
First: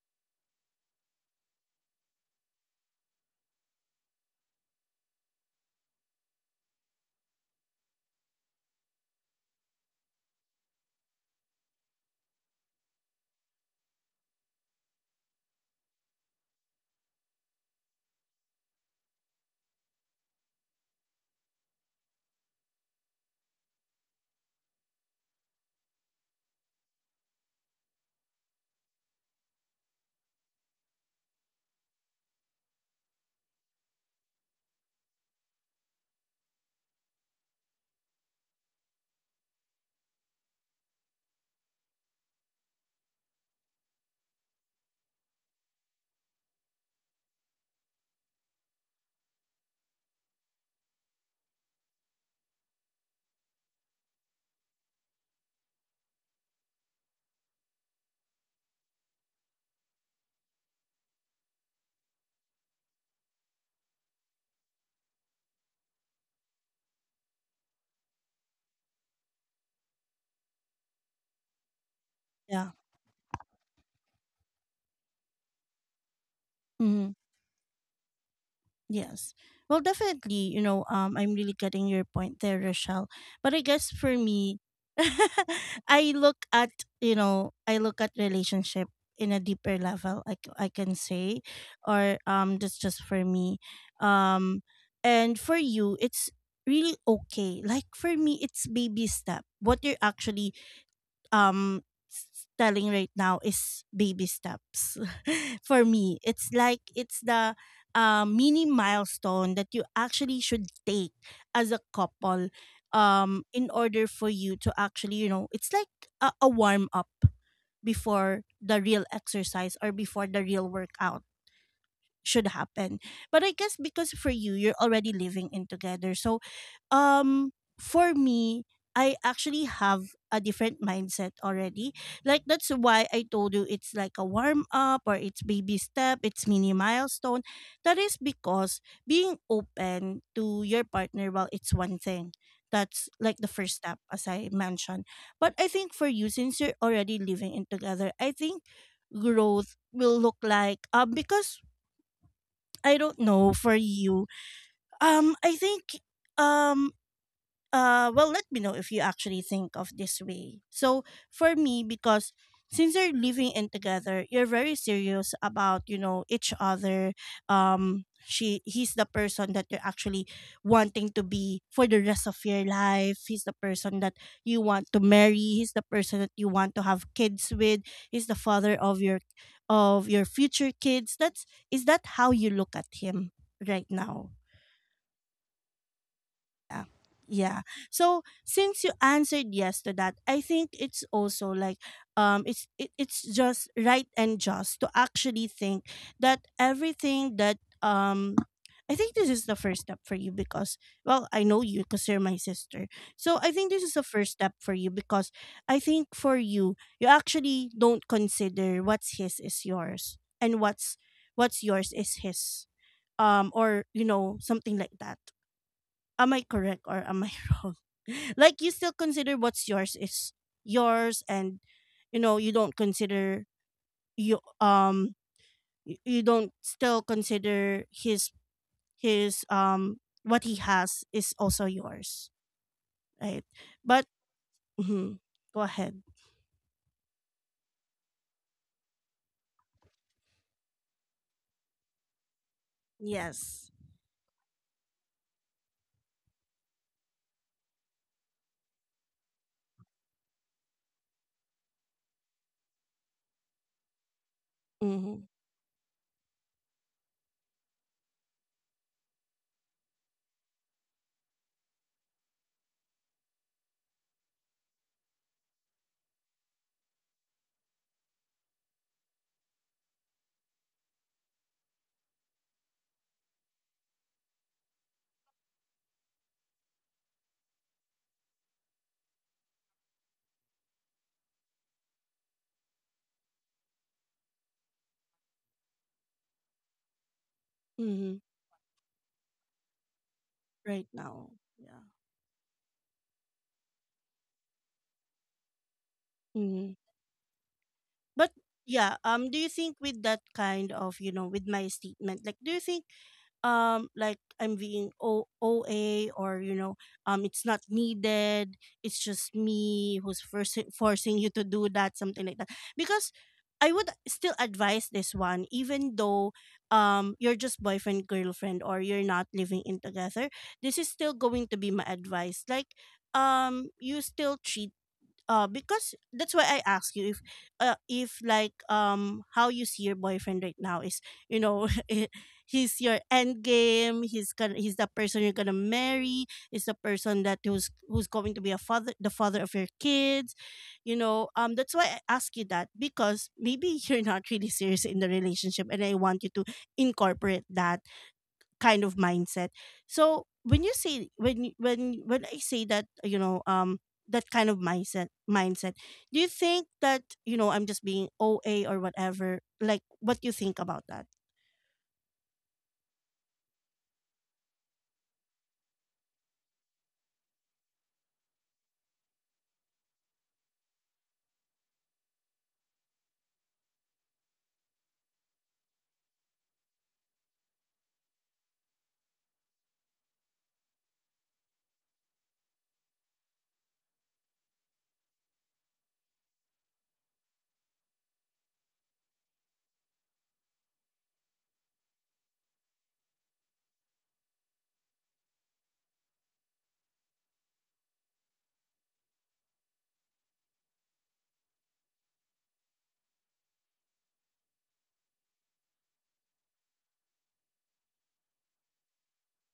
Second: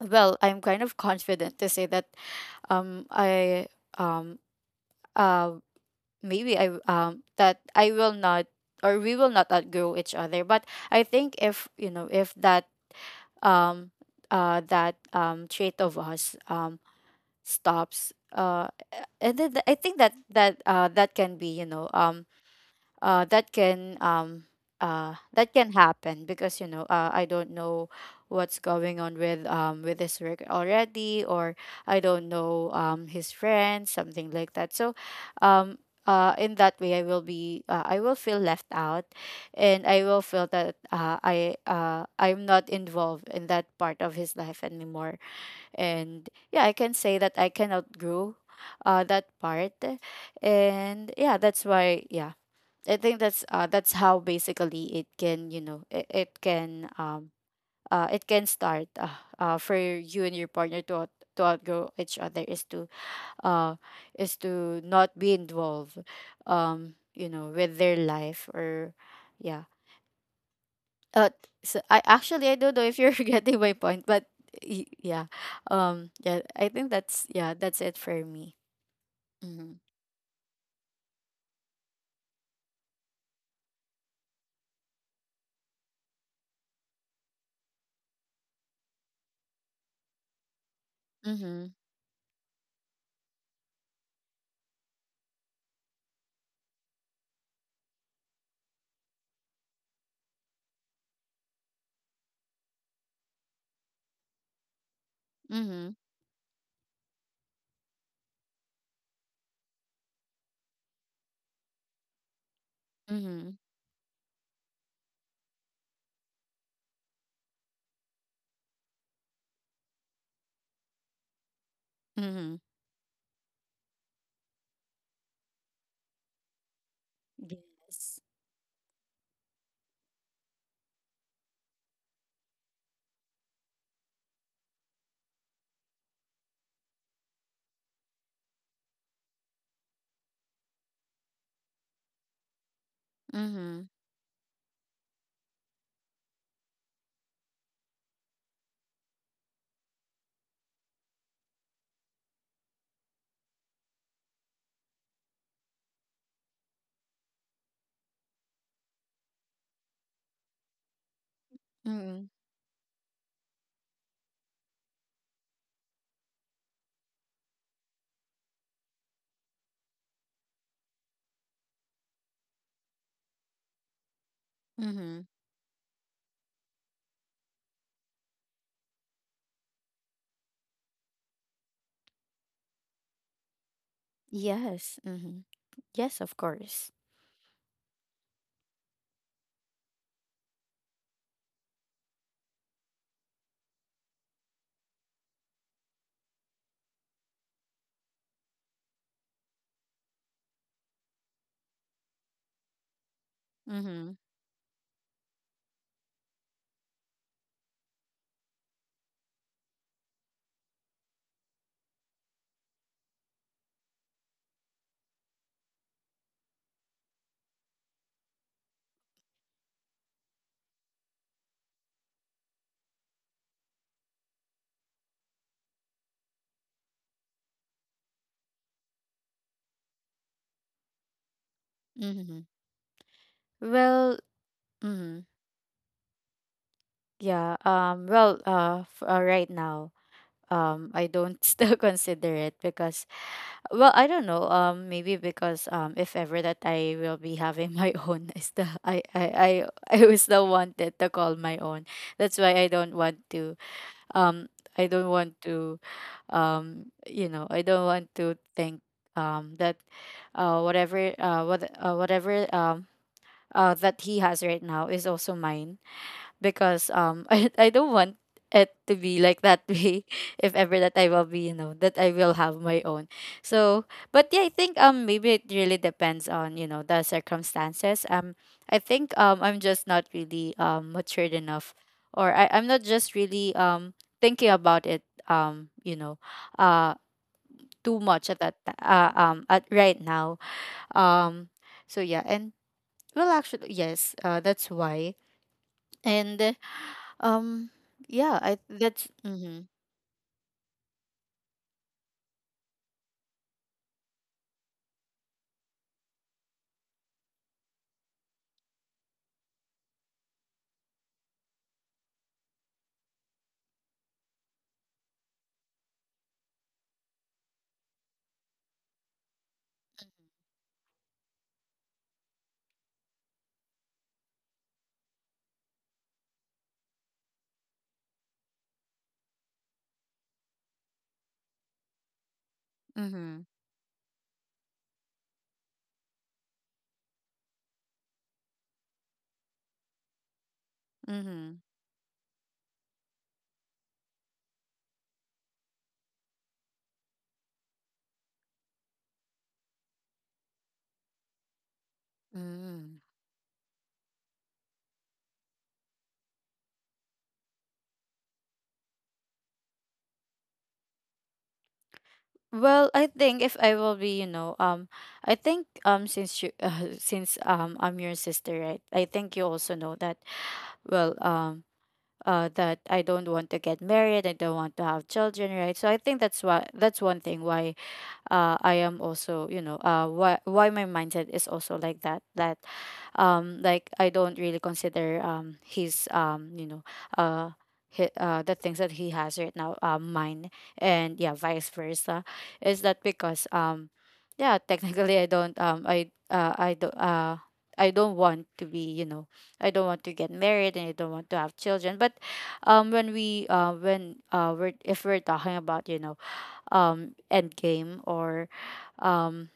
well, I'm kind of confident to say that, I, um uh maybe I, that I will not, or we will not outgrow each other. But I think if, you know, if that, um that trait of us stops, and then, I think that that, that can be, you know, that can, that can happen, because, you know, I don't know what's going on with, with his work already, or I don't know, his friends, something like that. So, um in that way, I will be, I will feel left out, and I will feel that, I'm not involved in that part of his life anymore. And yeah, I can say that I can outgrow that part. And yeah, that's why, yeah, I think that's, that's how basically it can, you know, it can, it can start, for you and your partner to to outgrow each other is to, uh is to not be involved, you know, with their life, or, yeah, uh so I actually, I don't know if you're [laughs] getting my point, but yeah. Yeah, I think
Yeah.
that's, yeah, that's it for me.
Yes.
Mm-hmm.
Well, definitely, you know, I'm really getting your point there, Rochelle. But I guess for me, [laughs] I look at, you know, I look at relationship in a deeper level, c- I can say,
Mm-hmm.
or that's just for me. Um, and for you, it's really okay. Like for me, it's baby step. What you're actually um s- telling right now is baby steps. [laughs] For
Mm-hmm.
me, it's like it's the mini milestone that you actually should take as a couple
Mm-hmm.
in order for you to actually, you know, it's like a warm up before the real exercise or before the real workout should
Mm-hmm.
happen. But I guess because for you, you're already living in together. So, um, for
Yes.
me, I actually have a different mindset already. Like that's why I told you it's like a warm up or it's baby step, it's mini milestone. That is because being open to your partner, well, it's one thing. That's like the first
Mm-hmm.
step, as I mentioned. But I think for you, since you're already living in together, I think growth will look like, because I don't know for you. I think um well, let me know if you actually think of this way. So for me,
Mm-hmm.
because since you're living in together, you're very serious about, you know, each other. She, he's the person that you're actually wanting to be for the rest of your life. He's the person that you want to
Mm-hmm.
marry. He's the person that you want to have kids with. He's the father of your, of your future kids. That's, is that how you look at him right now?
Yes. Mm-hmm. Yes, of
Yeah.
course.
Yeah. So since you answered yes to that, I think it's also like it's, it's just right and just to actually think that everything that um I think this is the first step for you because, well, I know you because you're my sister. So I think this is the
Mm-hmm.
first step for you because I think for you, you actually don't consider what's his is yours and what's yours is his. Or you know, something like that. Am I correct or am I [laughs] wrong? Like, you still consider what's yours is yours and you know you don't consider you, y- you don't still consider his, what he has is also yours,
Mm-hmm.
right? But
Well, mm-hmm,
mhm, go ahead.
yeah. Right now, I don't [laughs] still consider it because,
Yes.
well, I don't know. Maybe because, if ever that I will be having my [laughs] own, is the I was the one to call my own. That's why I don't want to. Um. I don't
Mhm.
want to. I don't want to think that whatever whatever that he has right now is also mine because [laughs] I don't want it to be like that way. [laughs] If ever that I will have my own, so but yeah, I think maybe it really depends on, you know, the circumstances. I think I'm just not really matured enough, or I'm not just really thinking about it, um you know uh too
Mhm.
much at at right now.
Right now.
um
Yeah.
so yeah, and, well, actually, yes, that's why. And
Mhm.
um
But
yeah, I
yeah,
that's
do you
mm-hmm,
think with that kind of, you know, with my statement, like do you think like I'm being o- OA, or you know, it's not needed, it's just me who's forcing you to do that, something like that? Because I would still advise this one, even though you're just boyfriend girlfriend or you're not living in together. This is still going to be my advice. Like you still treat, because that's why I ask you if like how you see your boyfriend right now, is, you know, [laughs] eh, he's your
mm-hmm,
end game he's gonna, he's the person you're gonna marry, is the person that who's, who's going to be a father, the father of your kids, you know,
mm-hmm,
that's why I ask you that, because maybe [laughs] you're not really serious in the relationship and I want you to incorporate that kind of mindset. So when you say, when you- when I say that,
mm-hmm.
you know, that kind of mindset, do you think that, you know, I'm just being OA or whatever? Like, what do you think about that?
Well, I think if I will be, you know, I think since you [laughs] since I'm your sister, right? I think you also know that, well, that I don't want to get married, I don't want to have children, right? So I think that's why, that's one thing, why I am also, you know, why my mindset is also like that, that like I don't really consider his you know, uh the things that he has right now, mine, and yeah, vice versa. Is that because yeah, technically I don't I don't I don't want to be, you know, I don't want to get married and I don't want to have children. But when we when we're, if we're talking about, you know, endgame um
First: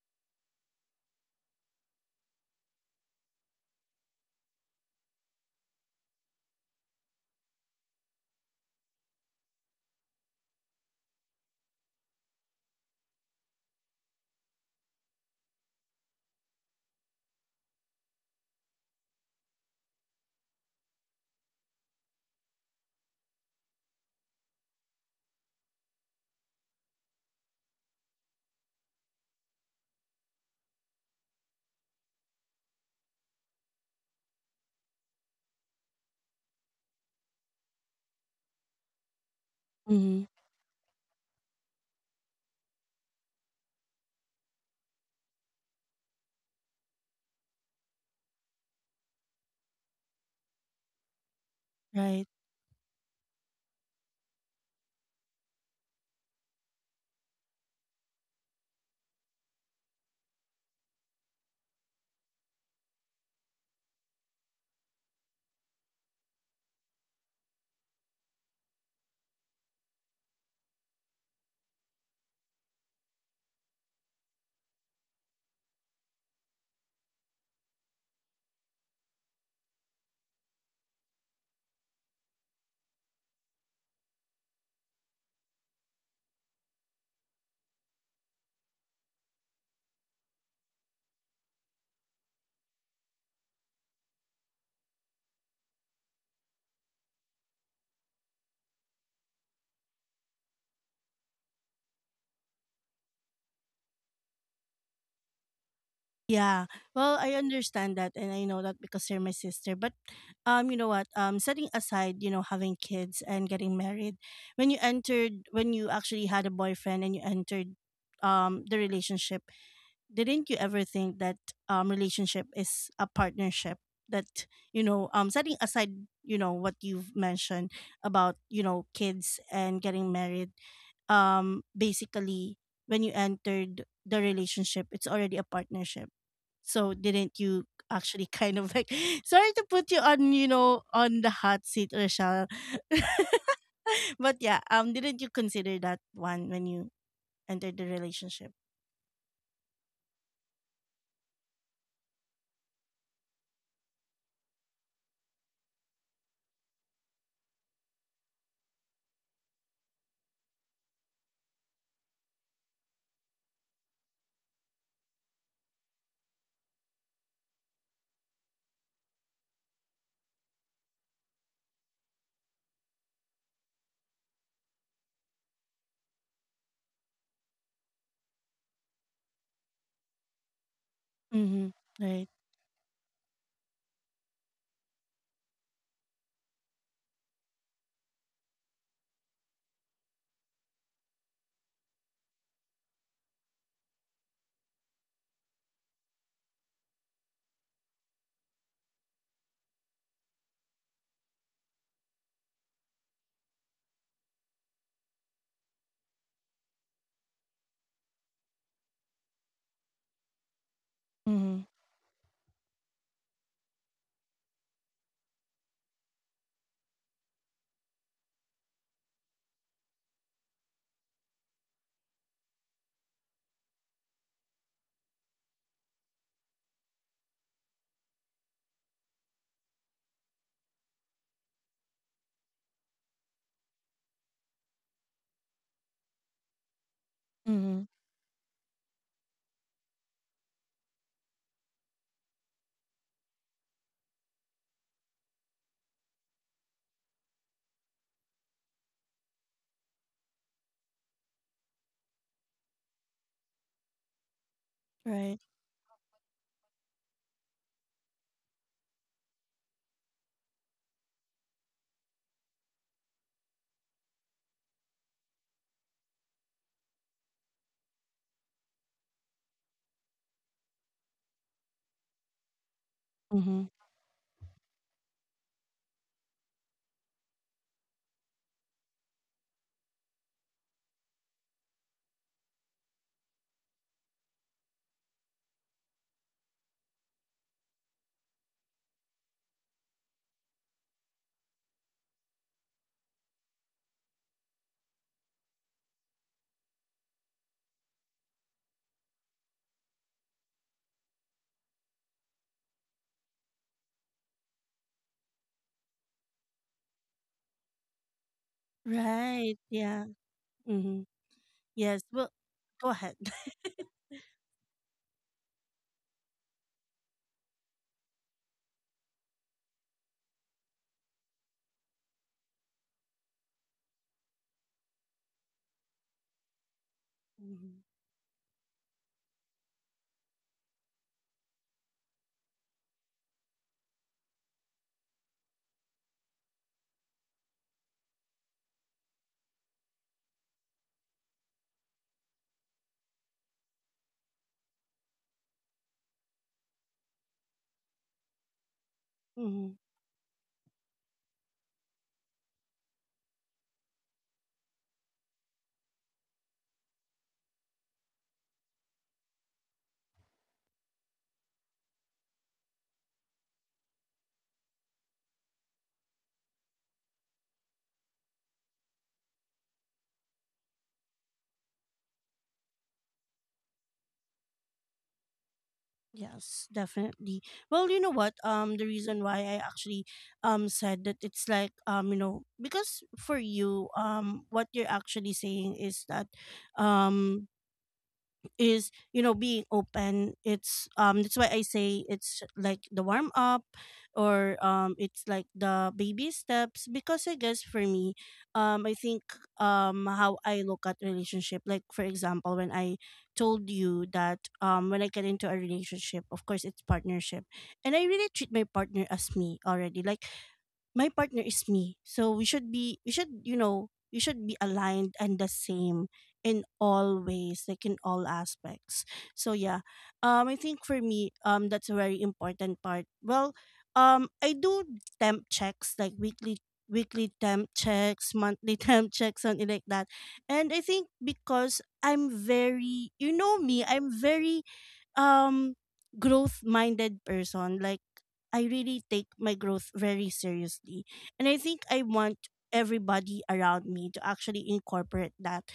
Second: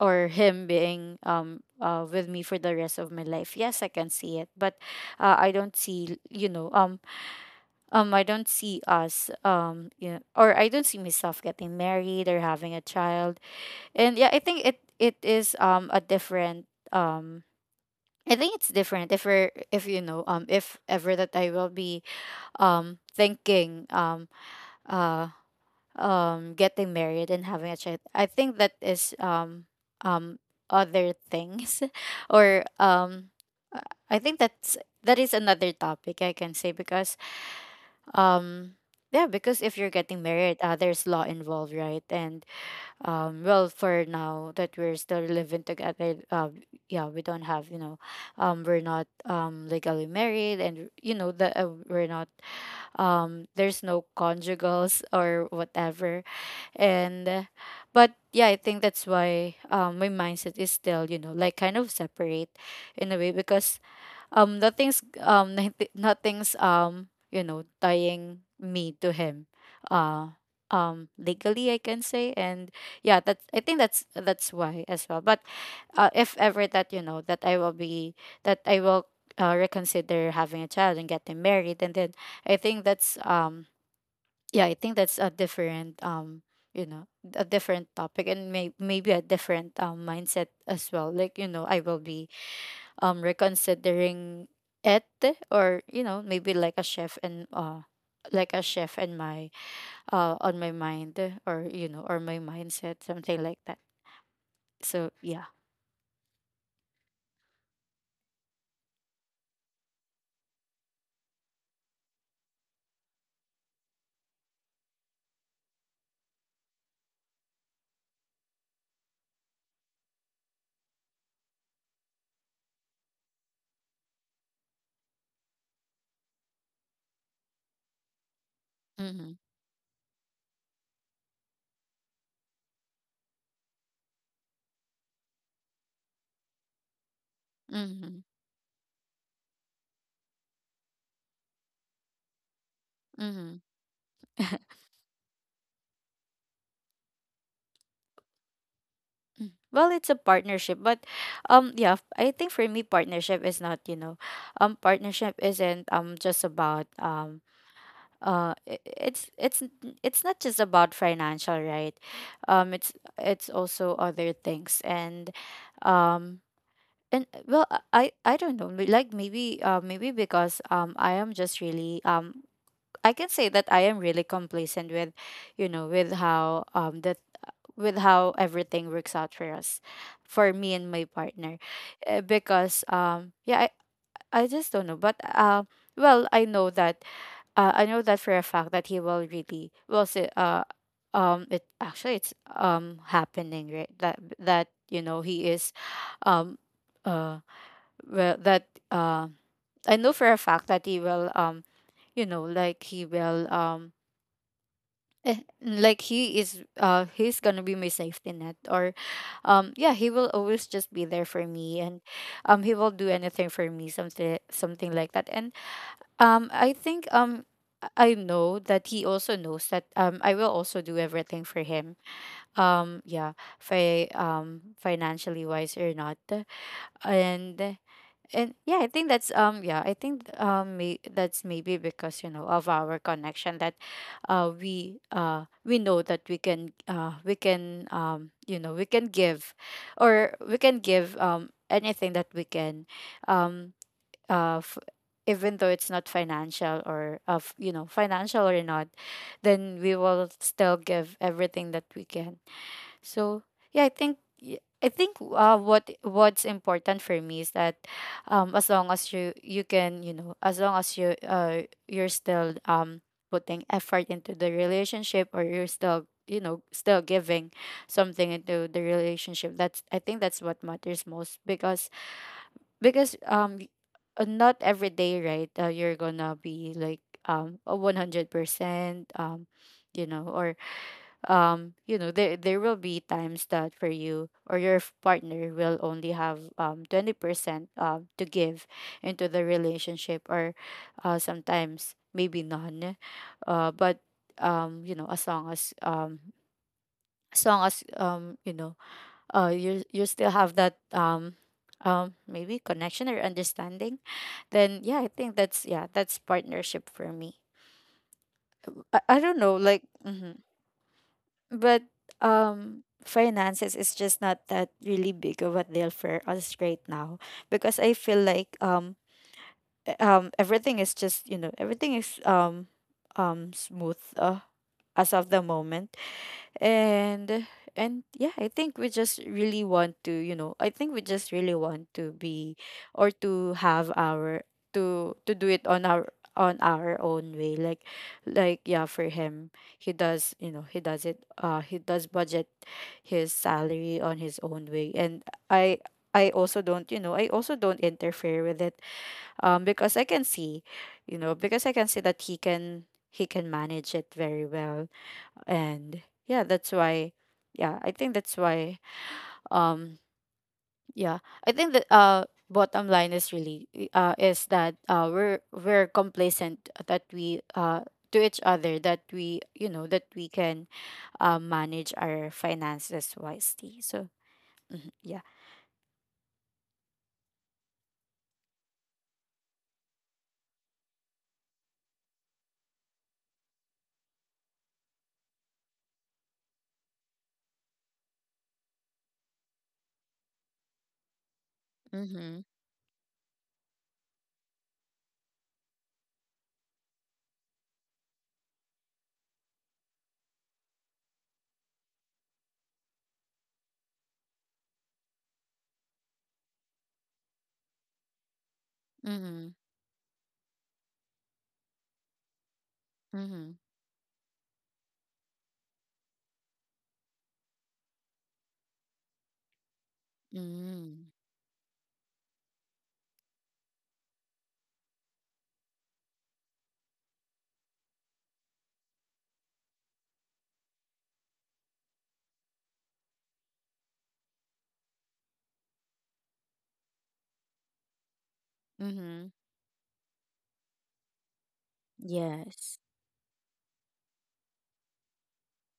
or him being with me for the rest of my life, yes, I can see it. But I don't see, you know, I don't see us you know, or I don't see myself getting married or having a child. And yeah, I think it is a different um I think it's different if we're, if you know, if ever that I will be thinking uh getting married and having a child, I think that is um other things, [laughs] or I think that's, that is another topic, I can say, because um yeah, because if you're getting
Hmm.
married, there's law involved, right? And well, for now that we're still living together, yeah, we don't have, you know, we're not legally married, and you know, the we're
Right.
not there's no conjugals or whatever. And but yeah, I think that's why my mindset is still, you know, like kind of separate in a way, because nothing's [laughs] nothing's you know, tying me to him, uh legally, I can say. And yeah, that's, I think that's why as well. But if ever that, you know, that I will that i will reconsider having a child and getting married, and then I think that's yeah, I think that's a different you know, a different topic, and maybe a different mindset as well, like, you know, I will be reconsidering it, or you know, maybe like a chef, and like a chef and my on my mind, or you know, or my mindset, something like that. So yeah,
Yeah. Well, I understand that and I know that because you're my sister. But you know what? Setting aside, you know, having kids and getting married, when you entered, when you actually had a boyfriend and you entered the relationship, didn't you ever think that relationship is a partnership, that you know, setting aside, you know, what you've mentioned about, you know,
mm-hmm.
kids and getting married, basically, when you entered the relationship, it's already a partnership, so didn't you
Mm-hmm.
actually [laughs] kind of like [laughs] sorry to put you on, you know, on the hot seat, Rochelle.
Mm-hmm.
[laughs] But yeah, didn't you consider that one when you entered the relationship?
Well, it's a partnership, but yeah, I think for me partnership is not, you know, partnership isn't just about it's not just about financial, right? um it's it's also other things. And um and well, I I don't know, like maybe maybe because I am just really I can say that I am really complacent with, you know, with how that, with how everything works out for us, for me and my partner.
Mm-hmm. Right.
Because yeah, I I just don't know. But well, I know that I know that for a fact that he will really will say it actually, it's happening right, that that, you know, he is um uh well that I know for a fact that he will you know, like he will like he is, he's gonna be my safety net, or yeah, he will always just be there for
Mm-hmm.
me. And he will do anything for me, something, something like that. And I think I know that he also knows that I will also do everything for him. Yeah, financially wise or not. And and yeah, I think that's yeah, I think that's maybe because, you know, of our connection, that we know that we can
Mhm.
you know, we can give, or we can give anything that we can. um, uh f- Even though it's not financial, or of, you know, financial or not, then we will still give everything that we can. So yeah, I think I think
Right.
what, what's important for me is that as long as you, you can, you know, as long as you you're still putting effort into the relationship, or you're still, you know, still giving something into the relationship, that's, I think that's what matters most. Because
Mm-hmm.
not every day, right? You're gonna be like a 100% um you know, or you know, there will be times that for you or your partner will only have 20% to give into the relationship, or sometimes maybe none. But you know, as long as you know, you, you still have that maybe connection or understanding, then yeah, I think that's, yeah, that's partnership for me. I don't know,
Right.
like,
Yeah.
hmm.
Mm-hmm.
But
Yes. Well, go ahead. [laughs]
finances is just not that really big of a deal for us right now, because I feel like everything is just, you know, everything is smooth, as of the moment. and
Mm-hmm.
and yeah, I think we just really want to, you know, I think we just really want to be, or to have our, to do it on our, on our own way. Like yeah, for him, he does, you know, he does it, he does budget his salary on his own way. And I I also don't, you know, I also don't interfere with it,
Mm-hmm.
because I can see, you know, because I can see that he can, he can manage it very well. And yeah, that's why, yeah, I think that's why um yeah, I think that bottom line is really is that we're complacent, that we to each other, that we, you know, that we can manage our finances wisely. So mhm, yeah,
Yes, definitely. Well, you know what? The reason why I actually said that it's like, you know, because for you, what you're actually saying is that um is, you know, being open, it's, that's why I say
mm-hmm,
it's like the warm up or it's like the baby steps. Because I guess for me, I think how I look at relationship, like for example when I told you that, when I get into a relationship, of course it's partnership, and I really treat my partner as
mm-hmm,
me already. Like my partner is me. So we should be, we should,
mm-hmm,
you know, we should be aligned and the same in all ways, like in all aspects. So yeah. I think for
mm-hmm,
me, that's a very important part. Well, I do temp checks like weekly temp checks, monthly [laughs] temp checks, something like that. And I think because I'm very, you know, me, I'm very um growth minded person. Like, I really
mm-hmm,
take my growth very seriously. And I think I want
yes,
everybody around me to actually incorporate that.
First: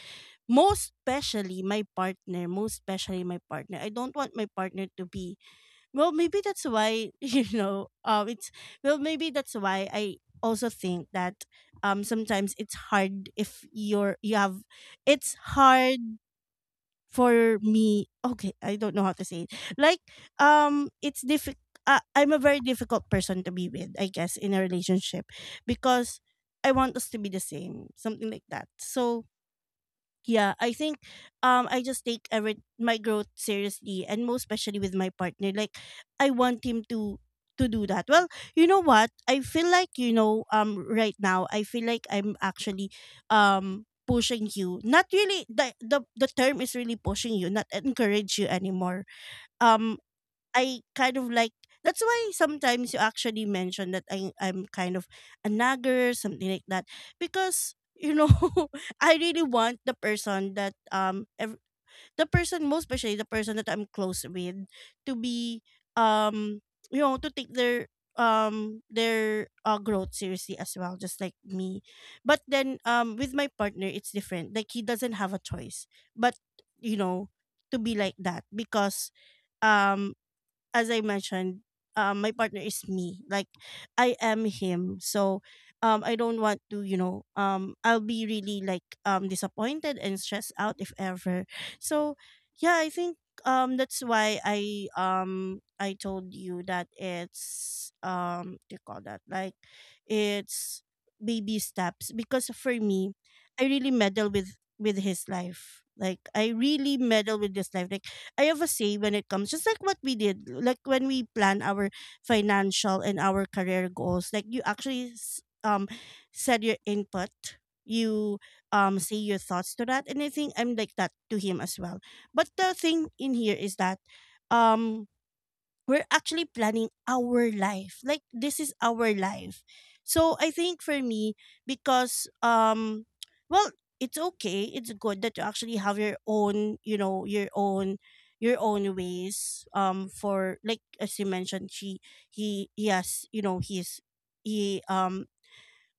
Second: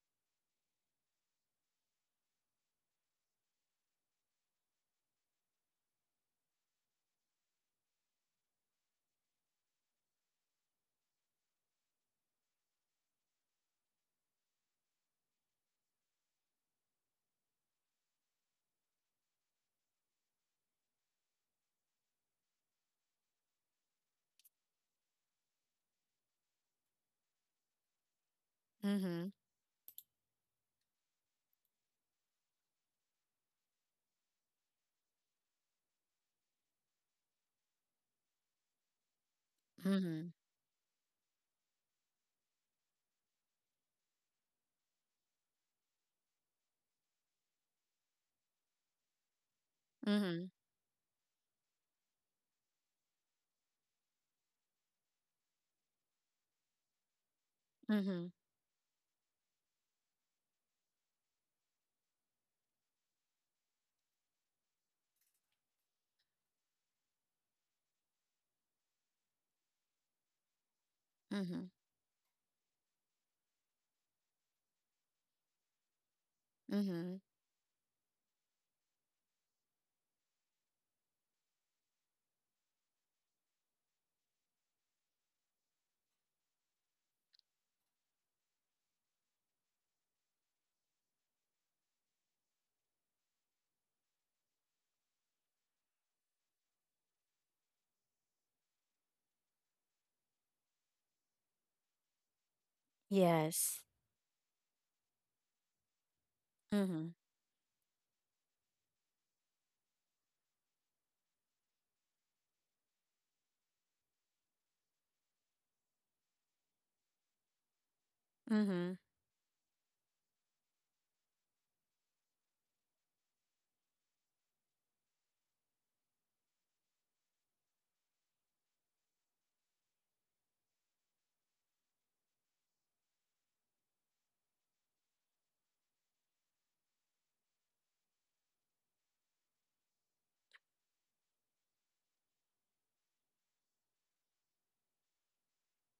Most especially my partner, most especially my partner. I don't want my partner to be, well maybe that's why [laughs] you know, it's, well maybe that's why I also think that sometimes it's hard if you're, you have, it's hard for me. Okay, I don't know how to say it, like, it's difficult, I'm a very difficult person to be with, I guess, in a relationship, because I want us to be the same, something like that. So
mm-hmm,
yeah, I think I just take every, my growth seriously, and most especially with my partner. Like I want him to do that well. You know what, I feel like, you
mm-hmm,
know, right now I feel like I'm actually pushing you, not really, the term is really pushing you, not encourage you anymore. um
mm-hmm,
I kind of like, that's why sometimes you actually mention that I'm kind of a nagger, something like that. Because you
mm-hmm,
know, [laughs] I really want the person that the person, most especially the person that I'm close with, to be um you know, to take their growth seriously as well, just like
mm-hmm,
me. But then with my partner it's different, like he doesn't have a choice but, you
mm-hmm,
know, to be like that, because um as I mentioned, my partner is me. Like I am him. So I don't want to, you know, I'll be really like disappointed and stressed out if ever. So yeah, I think that's why I, I told you that it's, what do you call that, like it's baby steps. Because for me, I
yes,
really meddle with his life. Like I really
mm-hmm,
meddle with his life. Like I have a say when it comes, just like what we did, like when we plan our financial and our career goals, like you actually said your input, you
mm-hmm,
say your thoughts to that, and I think I'm like that to him as well. But the thing in here is that um we're actually planning our life. Like this is our life. So I think for me, because um well, it's okay. It's good that you actually have your own, your own your own ways. For like as you mentioned, she he has, he's he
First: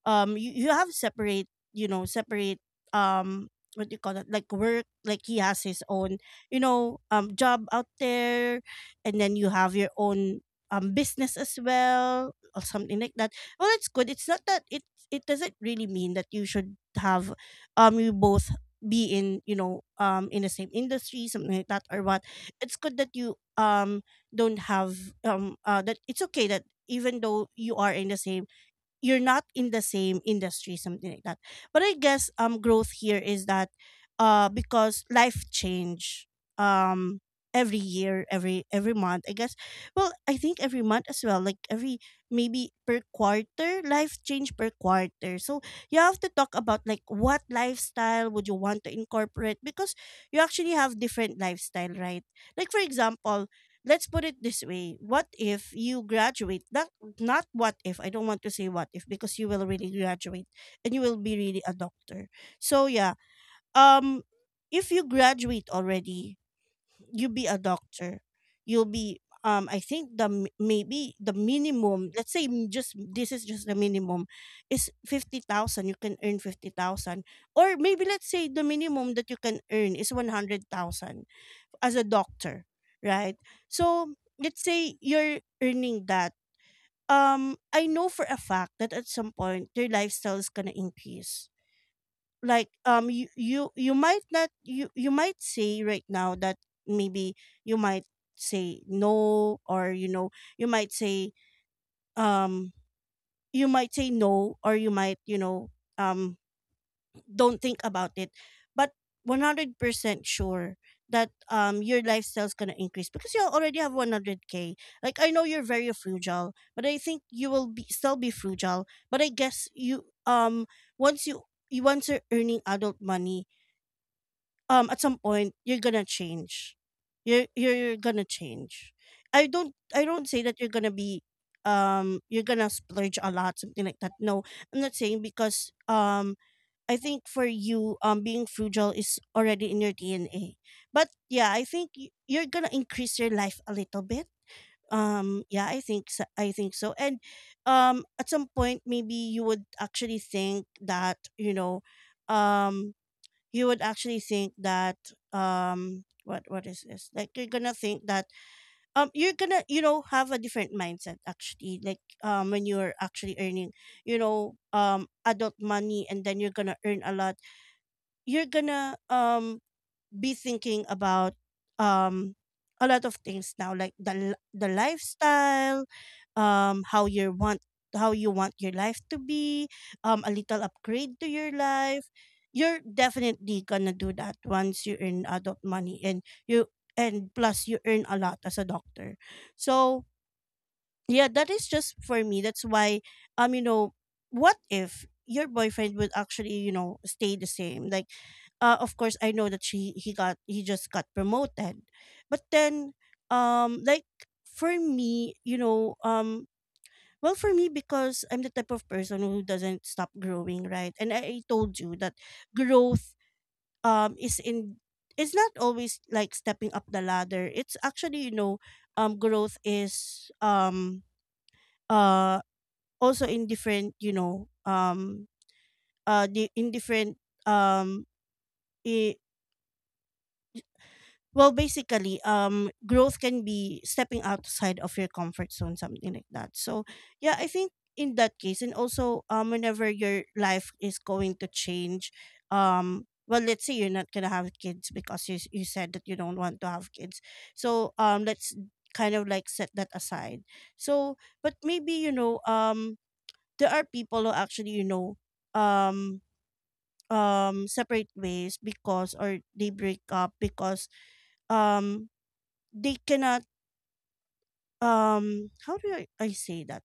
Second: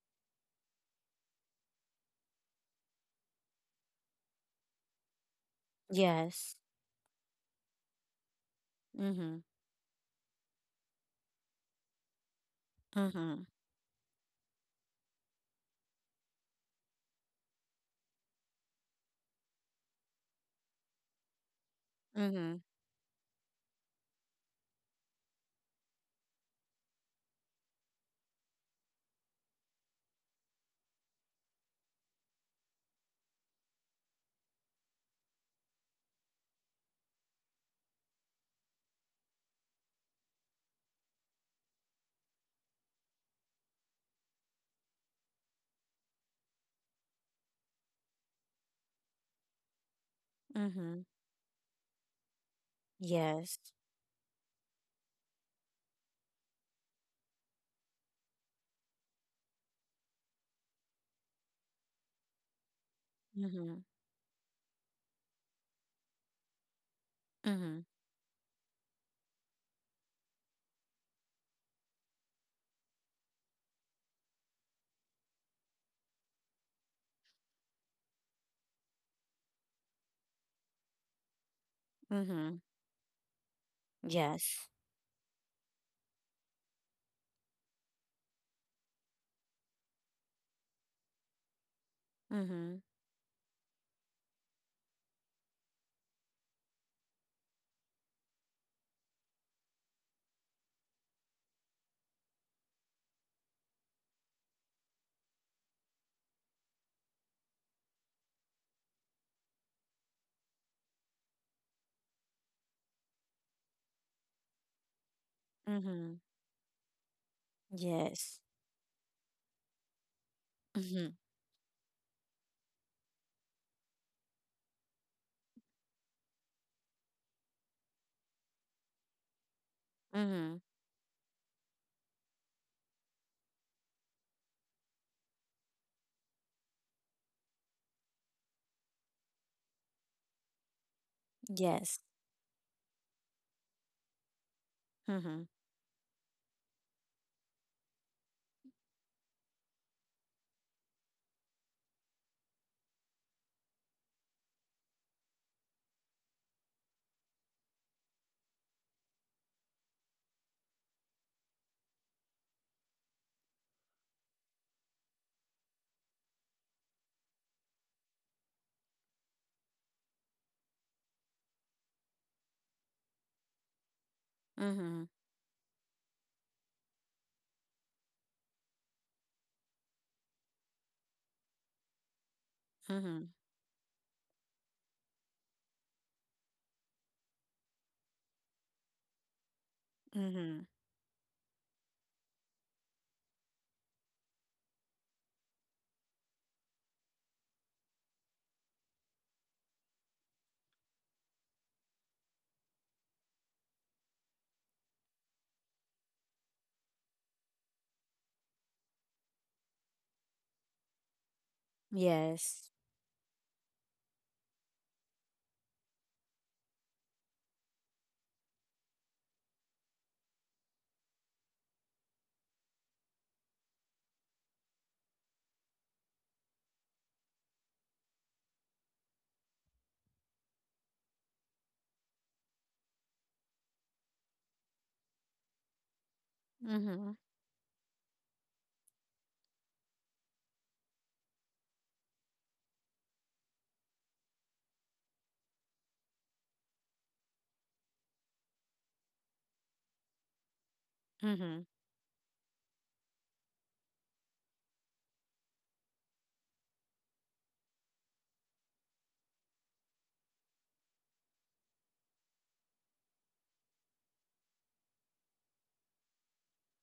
you, you have separate separate um what do you call it, like work, like he has his own
yes.
job out there, and then
Mhm.
you have your own business as well, or something like that.
Mhm.
Well, it's good. It's not that it doesn't really mean that you should have you both be in, in the same industry, something like that, or what.
Mhm.
It's good that you don't have that. It's okay that even though you are in the same, you're not in the same industry, something like that. But I guess growth here is that, because life change, um every year, every month, I guess. Well, I think every month as well, like every, maybe per quarter, life change per quarter. So you have to talk about like what lifestyle would you want to incorporate, because you actually have
Mhm.
different lifestyle, right? Like for example,
Yes.
let's put it this way, what if you graduate that, not what if, I don't want to say what if, because you will really graduate and you will be really a doctor, so yeah.
Mhm.
um if you graduate already, you be a
Mhm.
doctor, you'll be, I think the maybe the minimum, let's say, just this is just the minimum is 50,000. You can earn 50,000, or maybe let's say the minimum that you can earn is 100,000 as a
Mhm.
doctor, right? So let's
Yes.
say you're earning that. I know for a fact that at some point their lifestyle is gonna increase. Like
Mhm.
you might not, you might say right now that maybe you might say no, or you know, you might say, um you might say no, or you might, you know, um don't think about it. But 100% sure that your lifestyle's gonna increase because you already have 100k. Like I know you're very
Mhm.
frugal, but I think you will be still be
Yes.
frugal. But I guess you
Mhm.
once you, once you're earning adult money, at some point you're gonna change. You're gonna change. I don't say that
Mhm.
you're gonna be, you're gonna splurge a lot, something like that, no. I'm not saying, because I think for you, being frugal is already in your DNA. But yeah, I think
Yes.
you're gonna increase your life a little bit.
Mhm.
Yeah, I think so. I think so. And at some point, maybe you would actually think that, you know, um, you would actually think that, what is this? Like you're gonna think that, you're gonna, you know, have a different mindset actually. Like when you're actually earning, you know, adult money, and then you're gonna earn a lot. You're gonna be thinking about um a lot of things now, like the
Mhm.
lifestyle, how you want, how you want your life to be, a little upgrade to your life. You're
Mhm.
definitely gonna do that once you earn adult money, and you, and plus you earn a lot as a doctor, so
Mhm.
yeah. That is just for me, that's why, you know, what if your boyfriend would actually, you know, stay the same? Like of course I know that she he got he just got promoted, but then, like for me, well, for me, because I'm the type of person who doesn't stop growing, right? And I told you that
Yes.
growth is in, it's not always like stepping up the ladder. It's actually, you know, growth is, uh also in different, in different, um i- well, basically growth can be stepping outside of your comfort zone, something like that. So
Mhm.
yeah, I think in that case. And also, whenever your life is going to change, well, let's say you're not gonna have kids, because you said that you don't want to have kids, so let's kind of like set that aside. So, but
Mhm.
maybe, you know, there are people who actually, you know, um separate ways, because, or they break up because um they cannot, how do I say that,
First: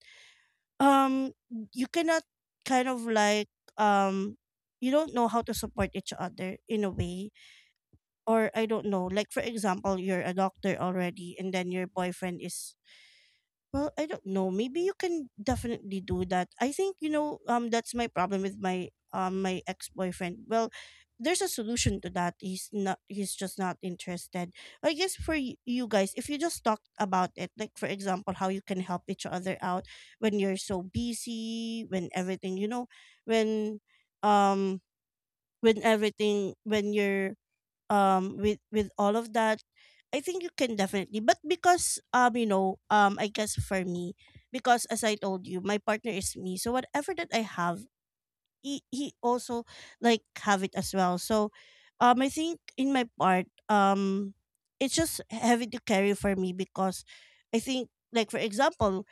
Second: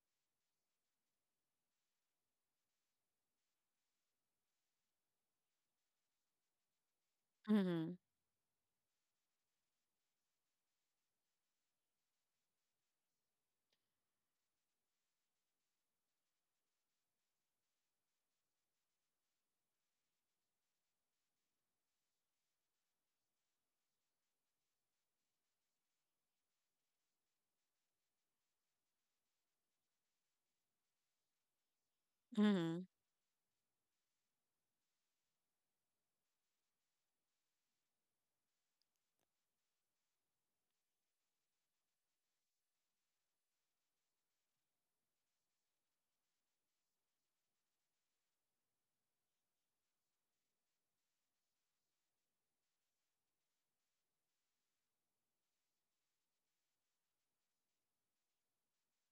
um you cannot kind of like, um you don't know how to support each other in a way.
Mhm.
Or I don't know, like for example, you're a doctor already and then your boyfriend is, well, I don't know. Maybe you can definitely do that. I think, you know, that's my problem with my ex-boyfriend. Well, there's a solution to that. He's just not interested. I guess for you guys, if you just talk about it, like for example, how you can help each other out when you're so busy, when everything, you know,
Mhm.
when um when everything, when you're with all of that, I think you can definitely. But because you know, I guess for me, because as I told you, my partner is me. So whatever that I have, he also like have it as well. So I think in my part, it's just heavy to carry for me, because I think, like for example,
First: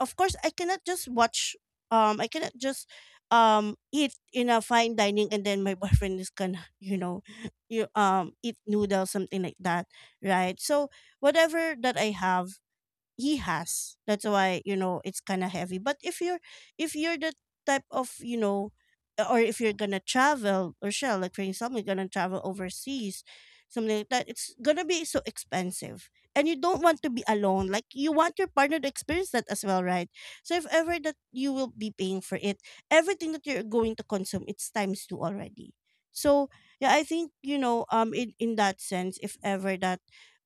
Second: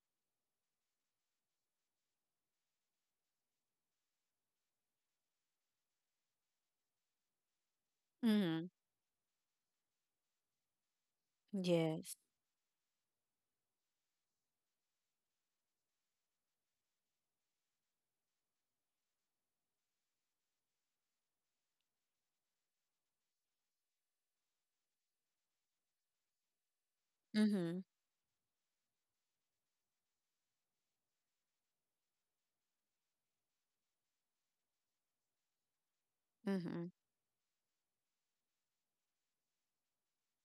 of course I cannot just watch, I cannot just eat in a fine dining and then my [laughs] boyfriend is gonna [laughs] you know, you eat
Mhm.
noodles, something like that, right? So whatever that I
Yes.
have, he has. That's why, you know, it's kind of heavy. But if you're If you're the type of, you know, or if you're gonna travel or shall, like for example, you're gonna travel overseas, something like that, it's gonna be so expensive. And you don't want to be alone.
Mhm.
Like you want your partner to experience that as well, right? So if ever that you will be paying for it, everything that you're going to consume, it's times two already. So
Mhm.
yeah, I think, you know, in that sense, if ever that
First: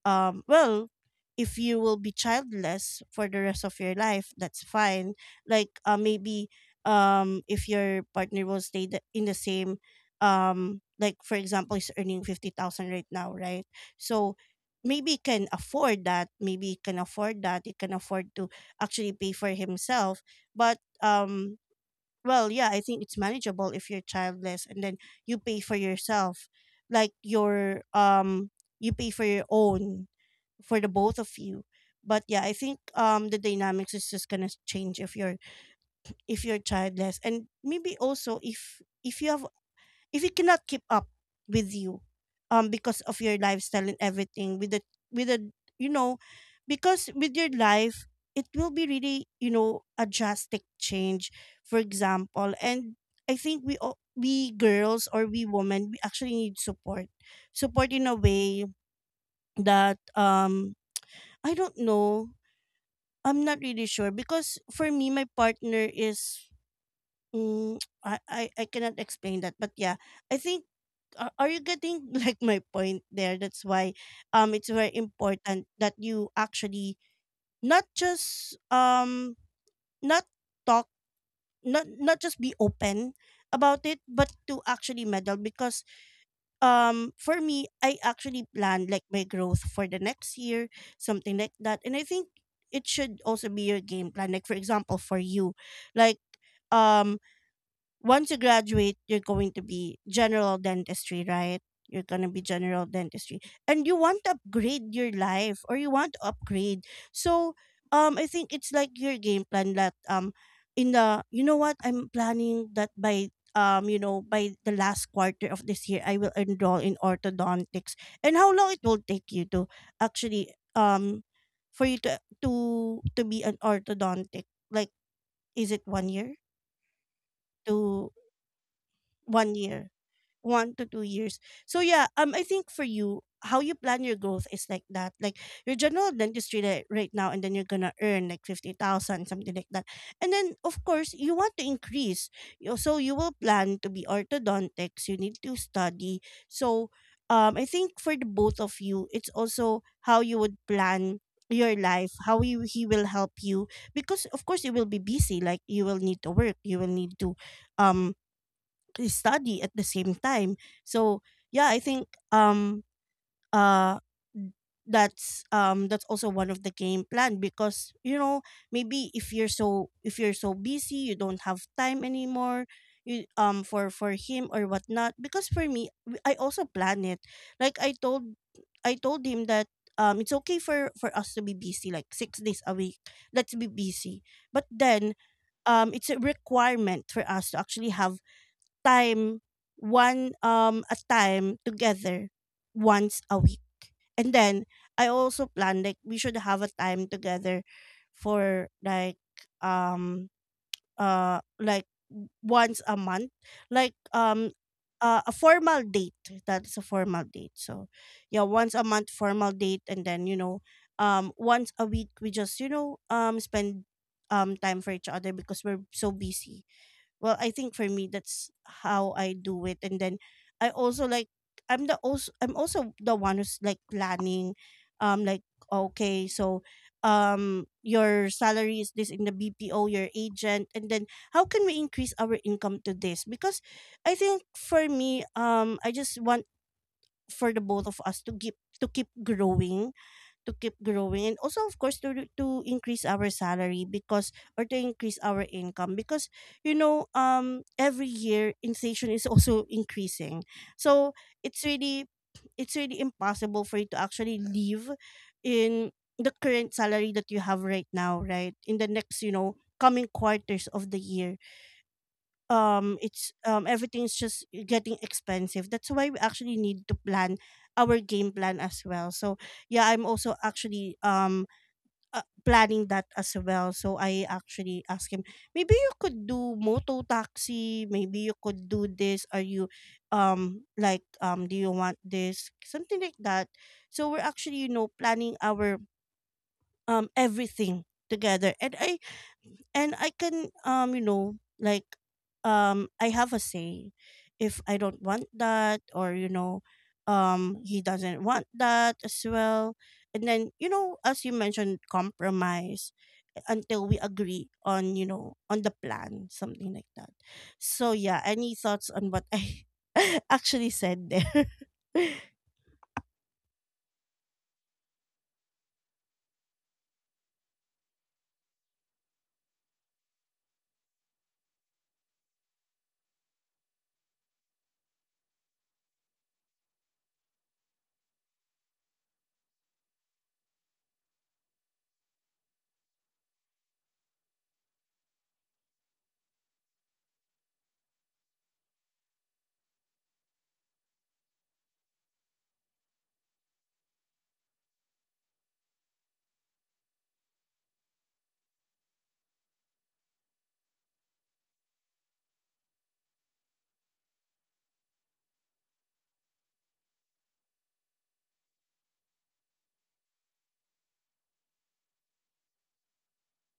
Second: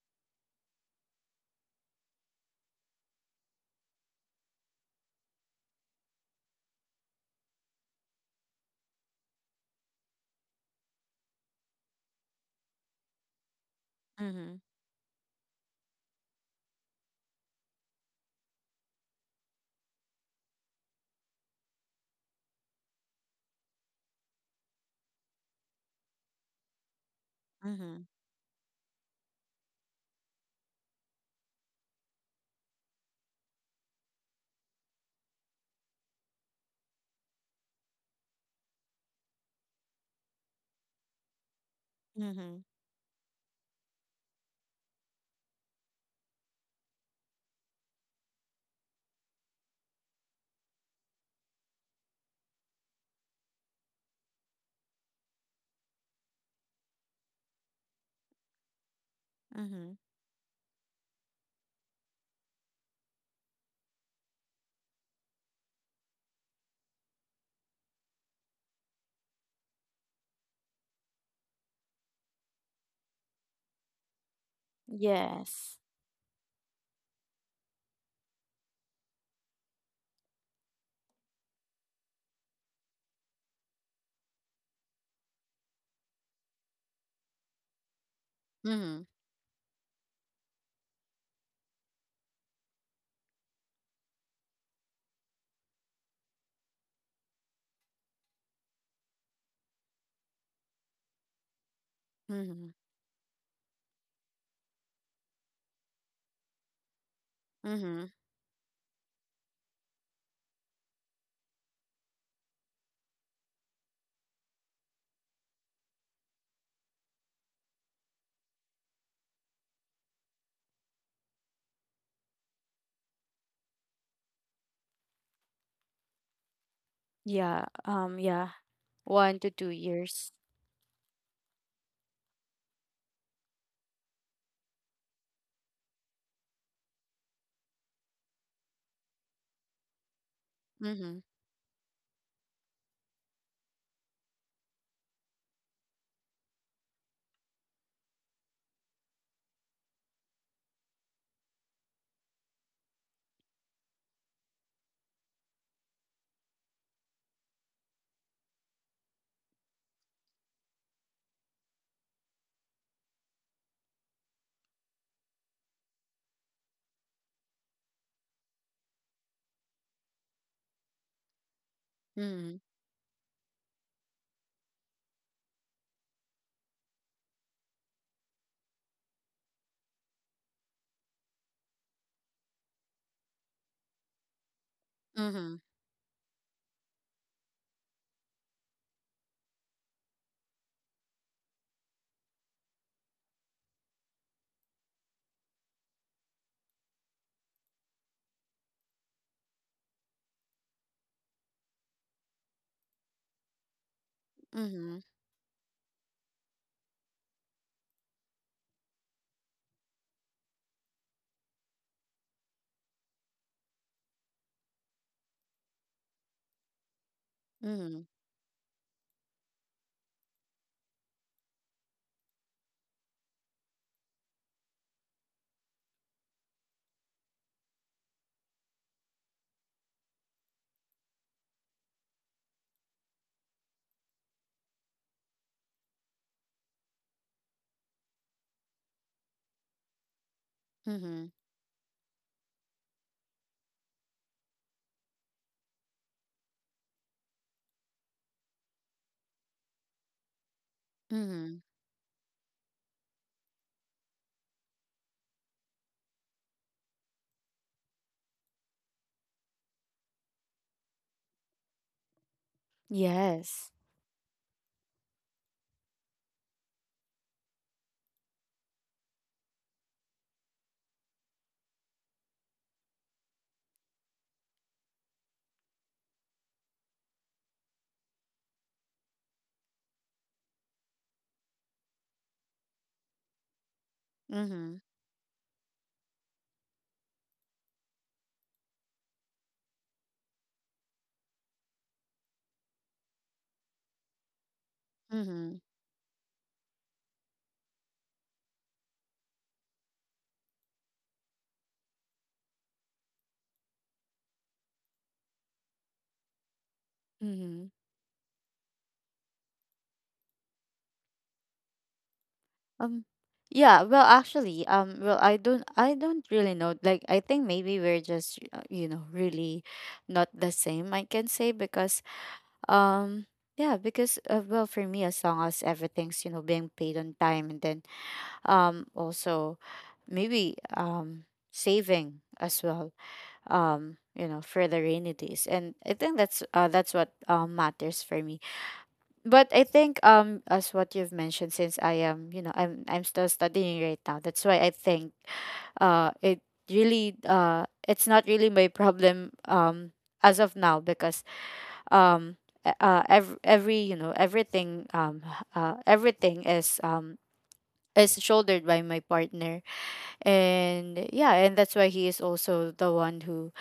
um well if you will be childless for the rest of your life, that's fine. Like maybe, if your partner will stay in the same, like for example, is earning 50,000 right now, right? So
Mhm.
maybe he can afford that. Maybe he can afford that. He can afford to actually pay for himself. But well, yeah, I think it's manageable if you're childless and then you pay for yourself, like
Mhm.
you pay for your own, for the both of you. But yeah, I think the dynamics is just gonna change if you're, if you're childless, and maybe also if you have, if you cannot keep up with you,
Mhm.
because of your lifestyle and everything, with the, with the, you know, because with your life, it will be really, you know, a drastic change, for example. And I think we all, we girls, or we women, we actually need support, support in a way
Mhm.
that I don't know. I'm not really sure, because for me, my partner is. Mm, [tsk] I cannot explain that, but yeah, I think. Are you getting [laughs] like my point there? That's why, it's very important
Yes.
that you actually not just not talk, not not just be open about it, but to actually meddle. Because for me, I actually plan like
Mhm.
my growth for the next year, something like that. And I think it should also be your game plan, like for example for you, like um once you graduate, you're going to be general dentistry, right? You're going to be
Mhm.
general dentistry. And you want to upgrade your life, or you want to upgrade. So,
Mhm.
I think it's like your game plan, that in the, you know, what I'm planning that by, you know, by the last quarter of this year I will enroll in orthodontics. And how long it will take you to actually, for you to be an orthodontic, like, is it 1 year
Yeah.
to
Yeah. 1 to
one
2
year
years.
1 to 2 years? So yeah, I think for you, how you plan your growth is like that. Like your general dentistry right now, and then you're gonna earn like 50,000, something like that. And then of course
Mhm.
you want to increase. So you will plan to be orthodontics. You need to study. So I think for the both of you, it's also how you would plan your life, how you he will help you because of course you will be busy. Like you will need to work. You will need to um study at the same time. So yeah, I think uh that's that's also one of the game plan because you know maybe if you're so busy you don't have time
Mhm.
anymore you for him or whatnot. Because for me, I also plan it. Like I told, I told him that it's okay for us to be busy like 6 days a week. Let's be busy, but then
Mhm.
it's a requirement for us to actually have time, one a time together once a week. And then I also plan like we should have a time together for um like once a month. Like
Mhm.
a formal date. That's a formal date. So yeah, once a month formal date, and then once a week we just spend time for each other because we're so busy. Well, I think for
Mhm.
me that's how I do it. And then I also like, I'm also the one who's like planning, um like okay, so your salary is this in the BPO, your agent. And then how can we increase our income to this? Because I think for me, I just want for the both of us to keep, to keep growing to keep growing,
Mhm.
and also of course to increase our salary, because, or to increase our income, because every year inflation is [laughs] also increasing. So
Mhm.
it's really, it's really impossible for you to actually live in the current salary that you have right now, right, in the next, you know, coming quarters of the year. It's
Yes.
everything's just getting expensive. That's why we actually need to plan our game plan as well. So yeah, I'm also actually uh, planning that as well. So I actually ask him, maybe you could do moto taxi, maybe you could do this, are you do you want this, something like that? So we're actually, you
Mhm.
know, planning our everything together. And I can, you know, like, I have a say if I don't want
Mhm.
that, or you know, he doesn't want that as well. And then, you know, as you mentioned, compromise until we agree on, you know, on the plan, something like that.
Mhm.
So yeah, any thoughts on what I [laughs] actually said there?
Um yeah, well, actually, well, I don't, I don't really know. Like, I think maybe we're just, you know, really not the same, I can say, because um yeah, because well, for me, as long as everything's, you know, being paid on time, and then also, maybe saving as well, you know, for the rainy days. And I think that's what matters for me. But I think as what you've mentioned, since I am, you know, I'm still studying right now, that's why I think it really, it's not really my problem as of now, because um every, you know, everything everything is, is shouldered by my partner. And yeah, and that's why he is also the one who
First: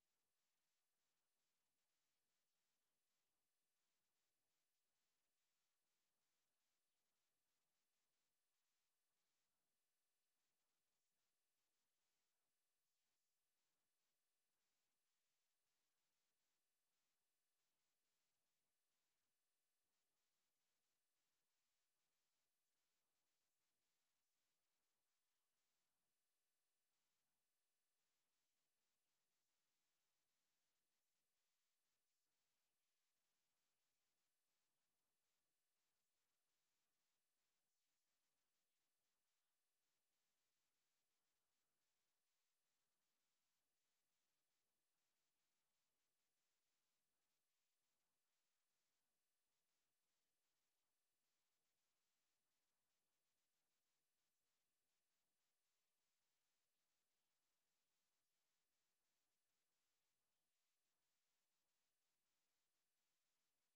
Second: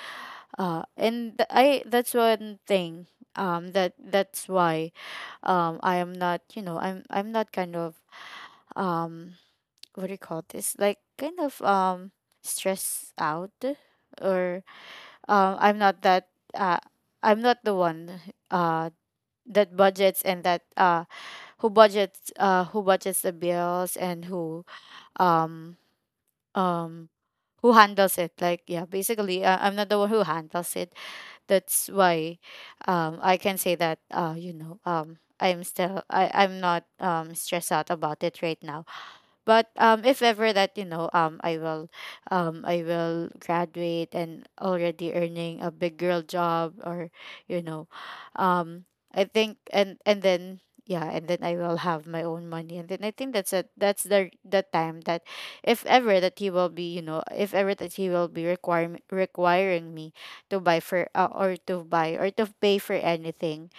I, that's one thing. That, that's why I am not, you know, I'm not kind of um what do you call this, like kind of stressed out, or I'm not that, uh I'm not the one, uh that budgets, and that who budgets, who budgets the bills, and um um who handles it. Like yeah, basically, I'm not the one who handles it. That's why I can say that, you know, I'm still, I I'm not stressed out about it right now. But if ever that, you know, I will graduate and already earning a big girl job, or you know, um, I think, and then yeah, and then I will have my own money. And then I think that's a, that's the time that, if ever that he will be, you know, if ever that he will be requiring me to buy for, or to buy, or to pay for anything,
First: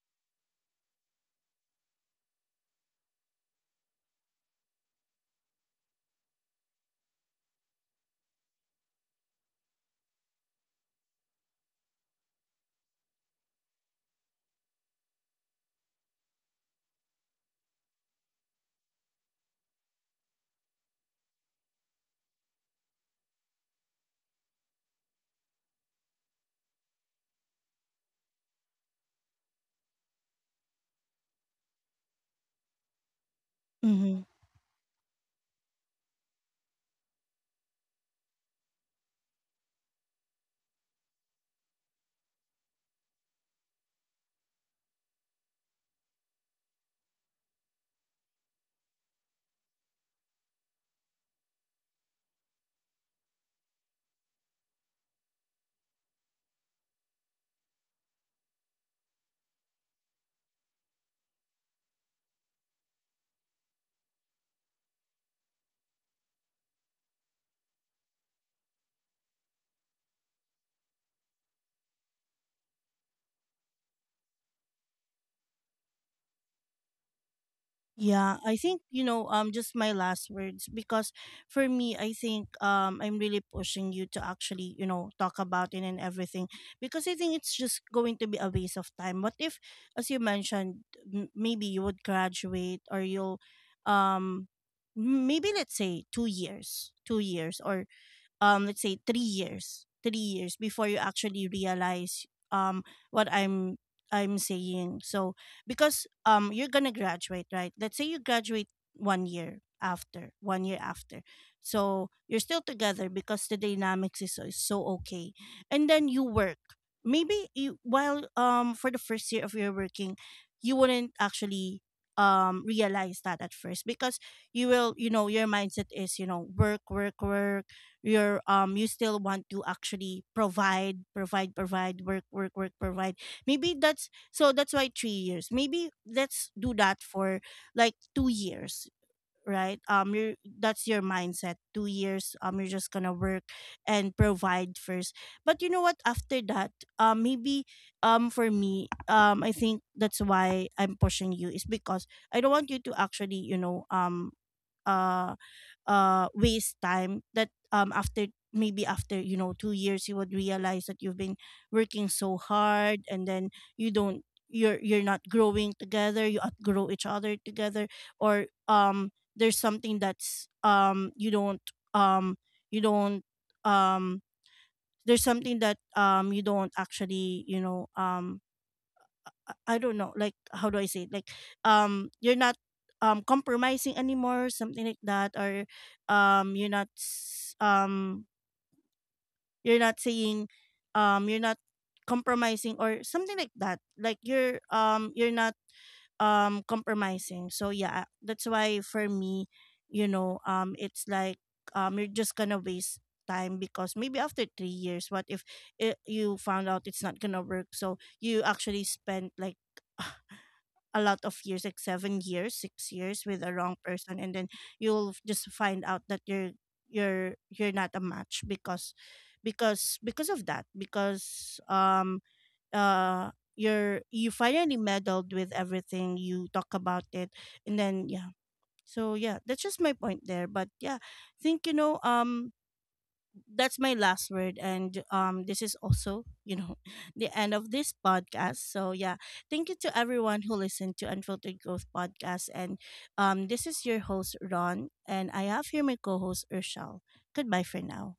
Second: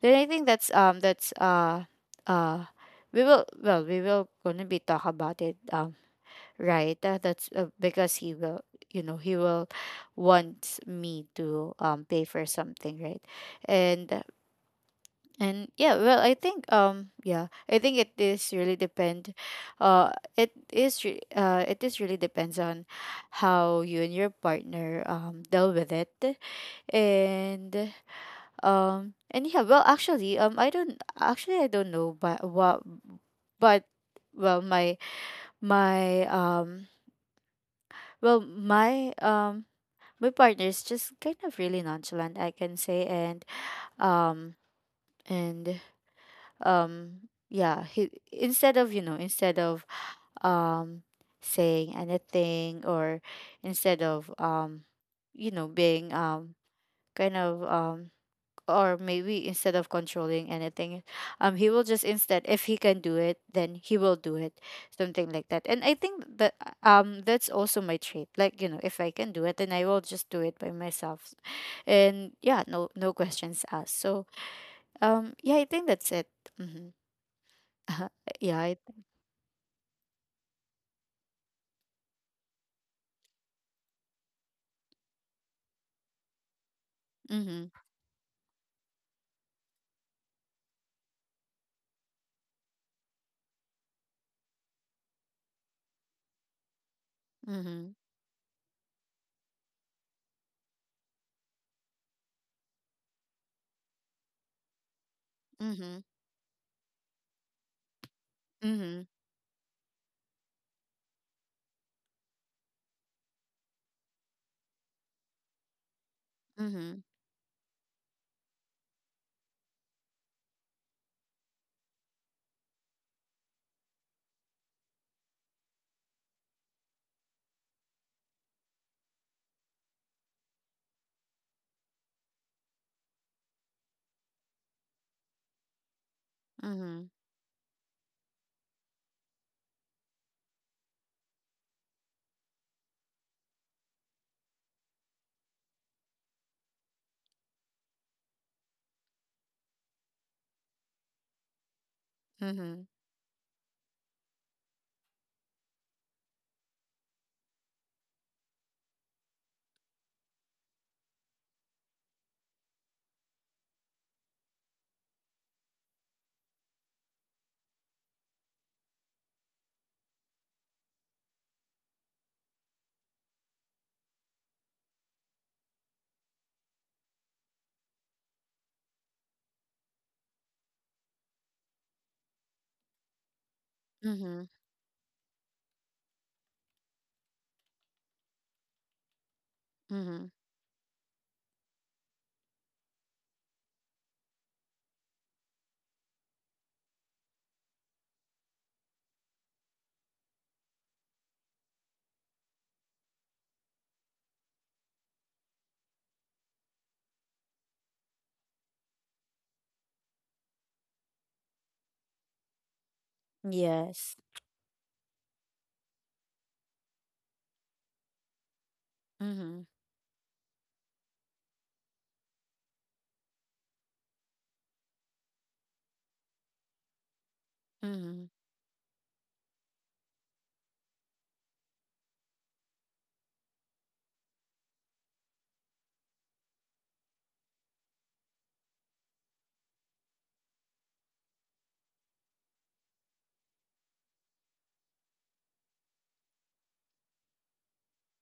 then I think that's uh we will, well, we will gonna be talk about it, right? That's because he will, you know, he will want me to pay for something, right? And and yeah, well, I think yeah, I think it is really depend, it is really depends on how you and your partner deal with it. And and yeah, well, actually, I don't actually, I don't know, but what, but
[laughs]
well, my well, my my partner is just kind of really nonchalant, I can say. And um, and yeah, he, instead of, you know, instead of um saying anything, or instead of you know, being kind of or maybe instead of controlling anything, he will just, instead, if he can do it, then he will do it, something like that. And I think that that's also my trait, like, you know, if I can do it, then I will just do it by myself. And yeah, no, no questions asked. So yeah, I think that's it. Mm-hmm. [laughs]
Yeah,
Yeah,
I think, you know, just my last words, because for me I think I'm really pushing you to actually, you know, talk about it and everything, because I think it's
mm-hmm,
just going to be a waste of time. What if, as you mentioned, maybe you would graduate, or you'll um maybe let's say 2 years, 2 years, or
mm-hmm,
let's say 3 years, before you actually realize um what I'm saying. So
mm-hmm,
because you're going to graduate, right? Let's say you graduate
mm-hmm,
1 year after, so you're still together because the dynamics is so okay. And then you work,
mm-hmm,
maybe you while for the first year of your working you wouldn't actually realize that at first, because you will, you know, your mindset is, you know, work, work, work. You're you still want to actually provide, provide, provide, work, work, work, provide. Maybe that's, so that's why 3 years, maybe let's do
mm-hmm,
that for like 2 years, right? You're, that's your mindset, 2 years, you're just gonna work and provide first. But you know what, after that maybe for me I think that's why I'm pushing you, is because I don't want you
mm-hmm,
to actually, you know, uh, waste time, that after, maybe after, you know, 2 years you would realize that you've been working so hard, and then you don't, you're not growing together, you outgrow each other together. Or there's something that's, you don't um there's something that you don't actually, you know, I don't know, like, how do I say it? Like, you're not compromising
mm-hmm,
anymore, something like that, or um you're not s- um you're not
mm-hmm,
saying, you're not compromising, or something like that. Like you're, you're not compromising. So yeah, that's why for me, you know, it's like you're just gonna waste time, because maybe after 3 years, what if it, you found out it's not gonna work? So you actually spent like [laughs] a lot of years, like 7 years, 6 years with a wrong
yes,
person, and then you'll just find out that you're not a match because,
mm-hmm,
of that, because uh you're, you finally meddled with everything, you talk about it, and then yeah.
mm-hmm.
So yeah, that's just my point there. But yeah, I think, you know, that's my last word. And this is also, you know, [laughs] the end of this podcast. So yeah, thank you to everyone who listened to Unfiltered Growth Podcast. And this is your host Ron, and I have here my co-host Urshel. Goodbye for now.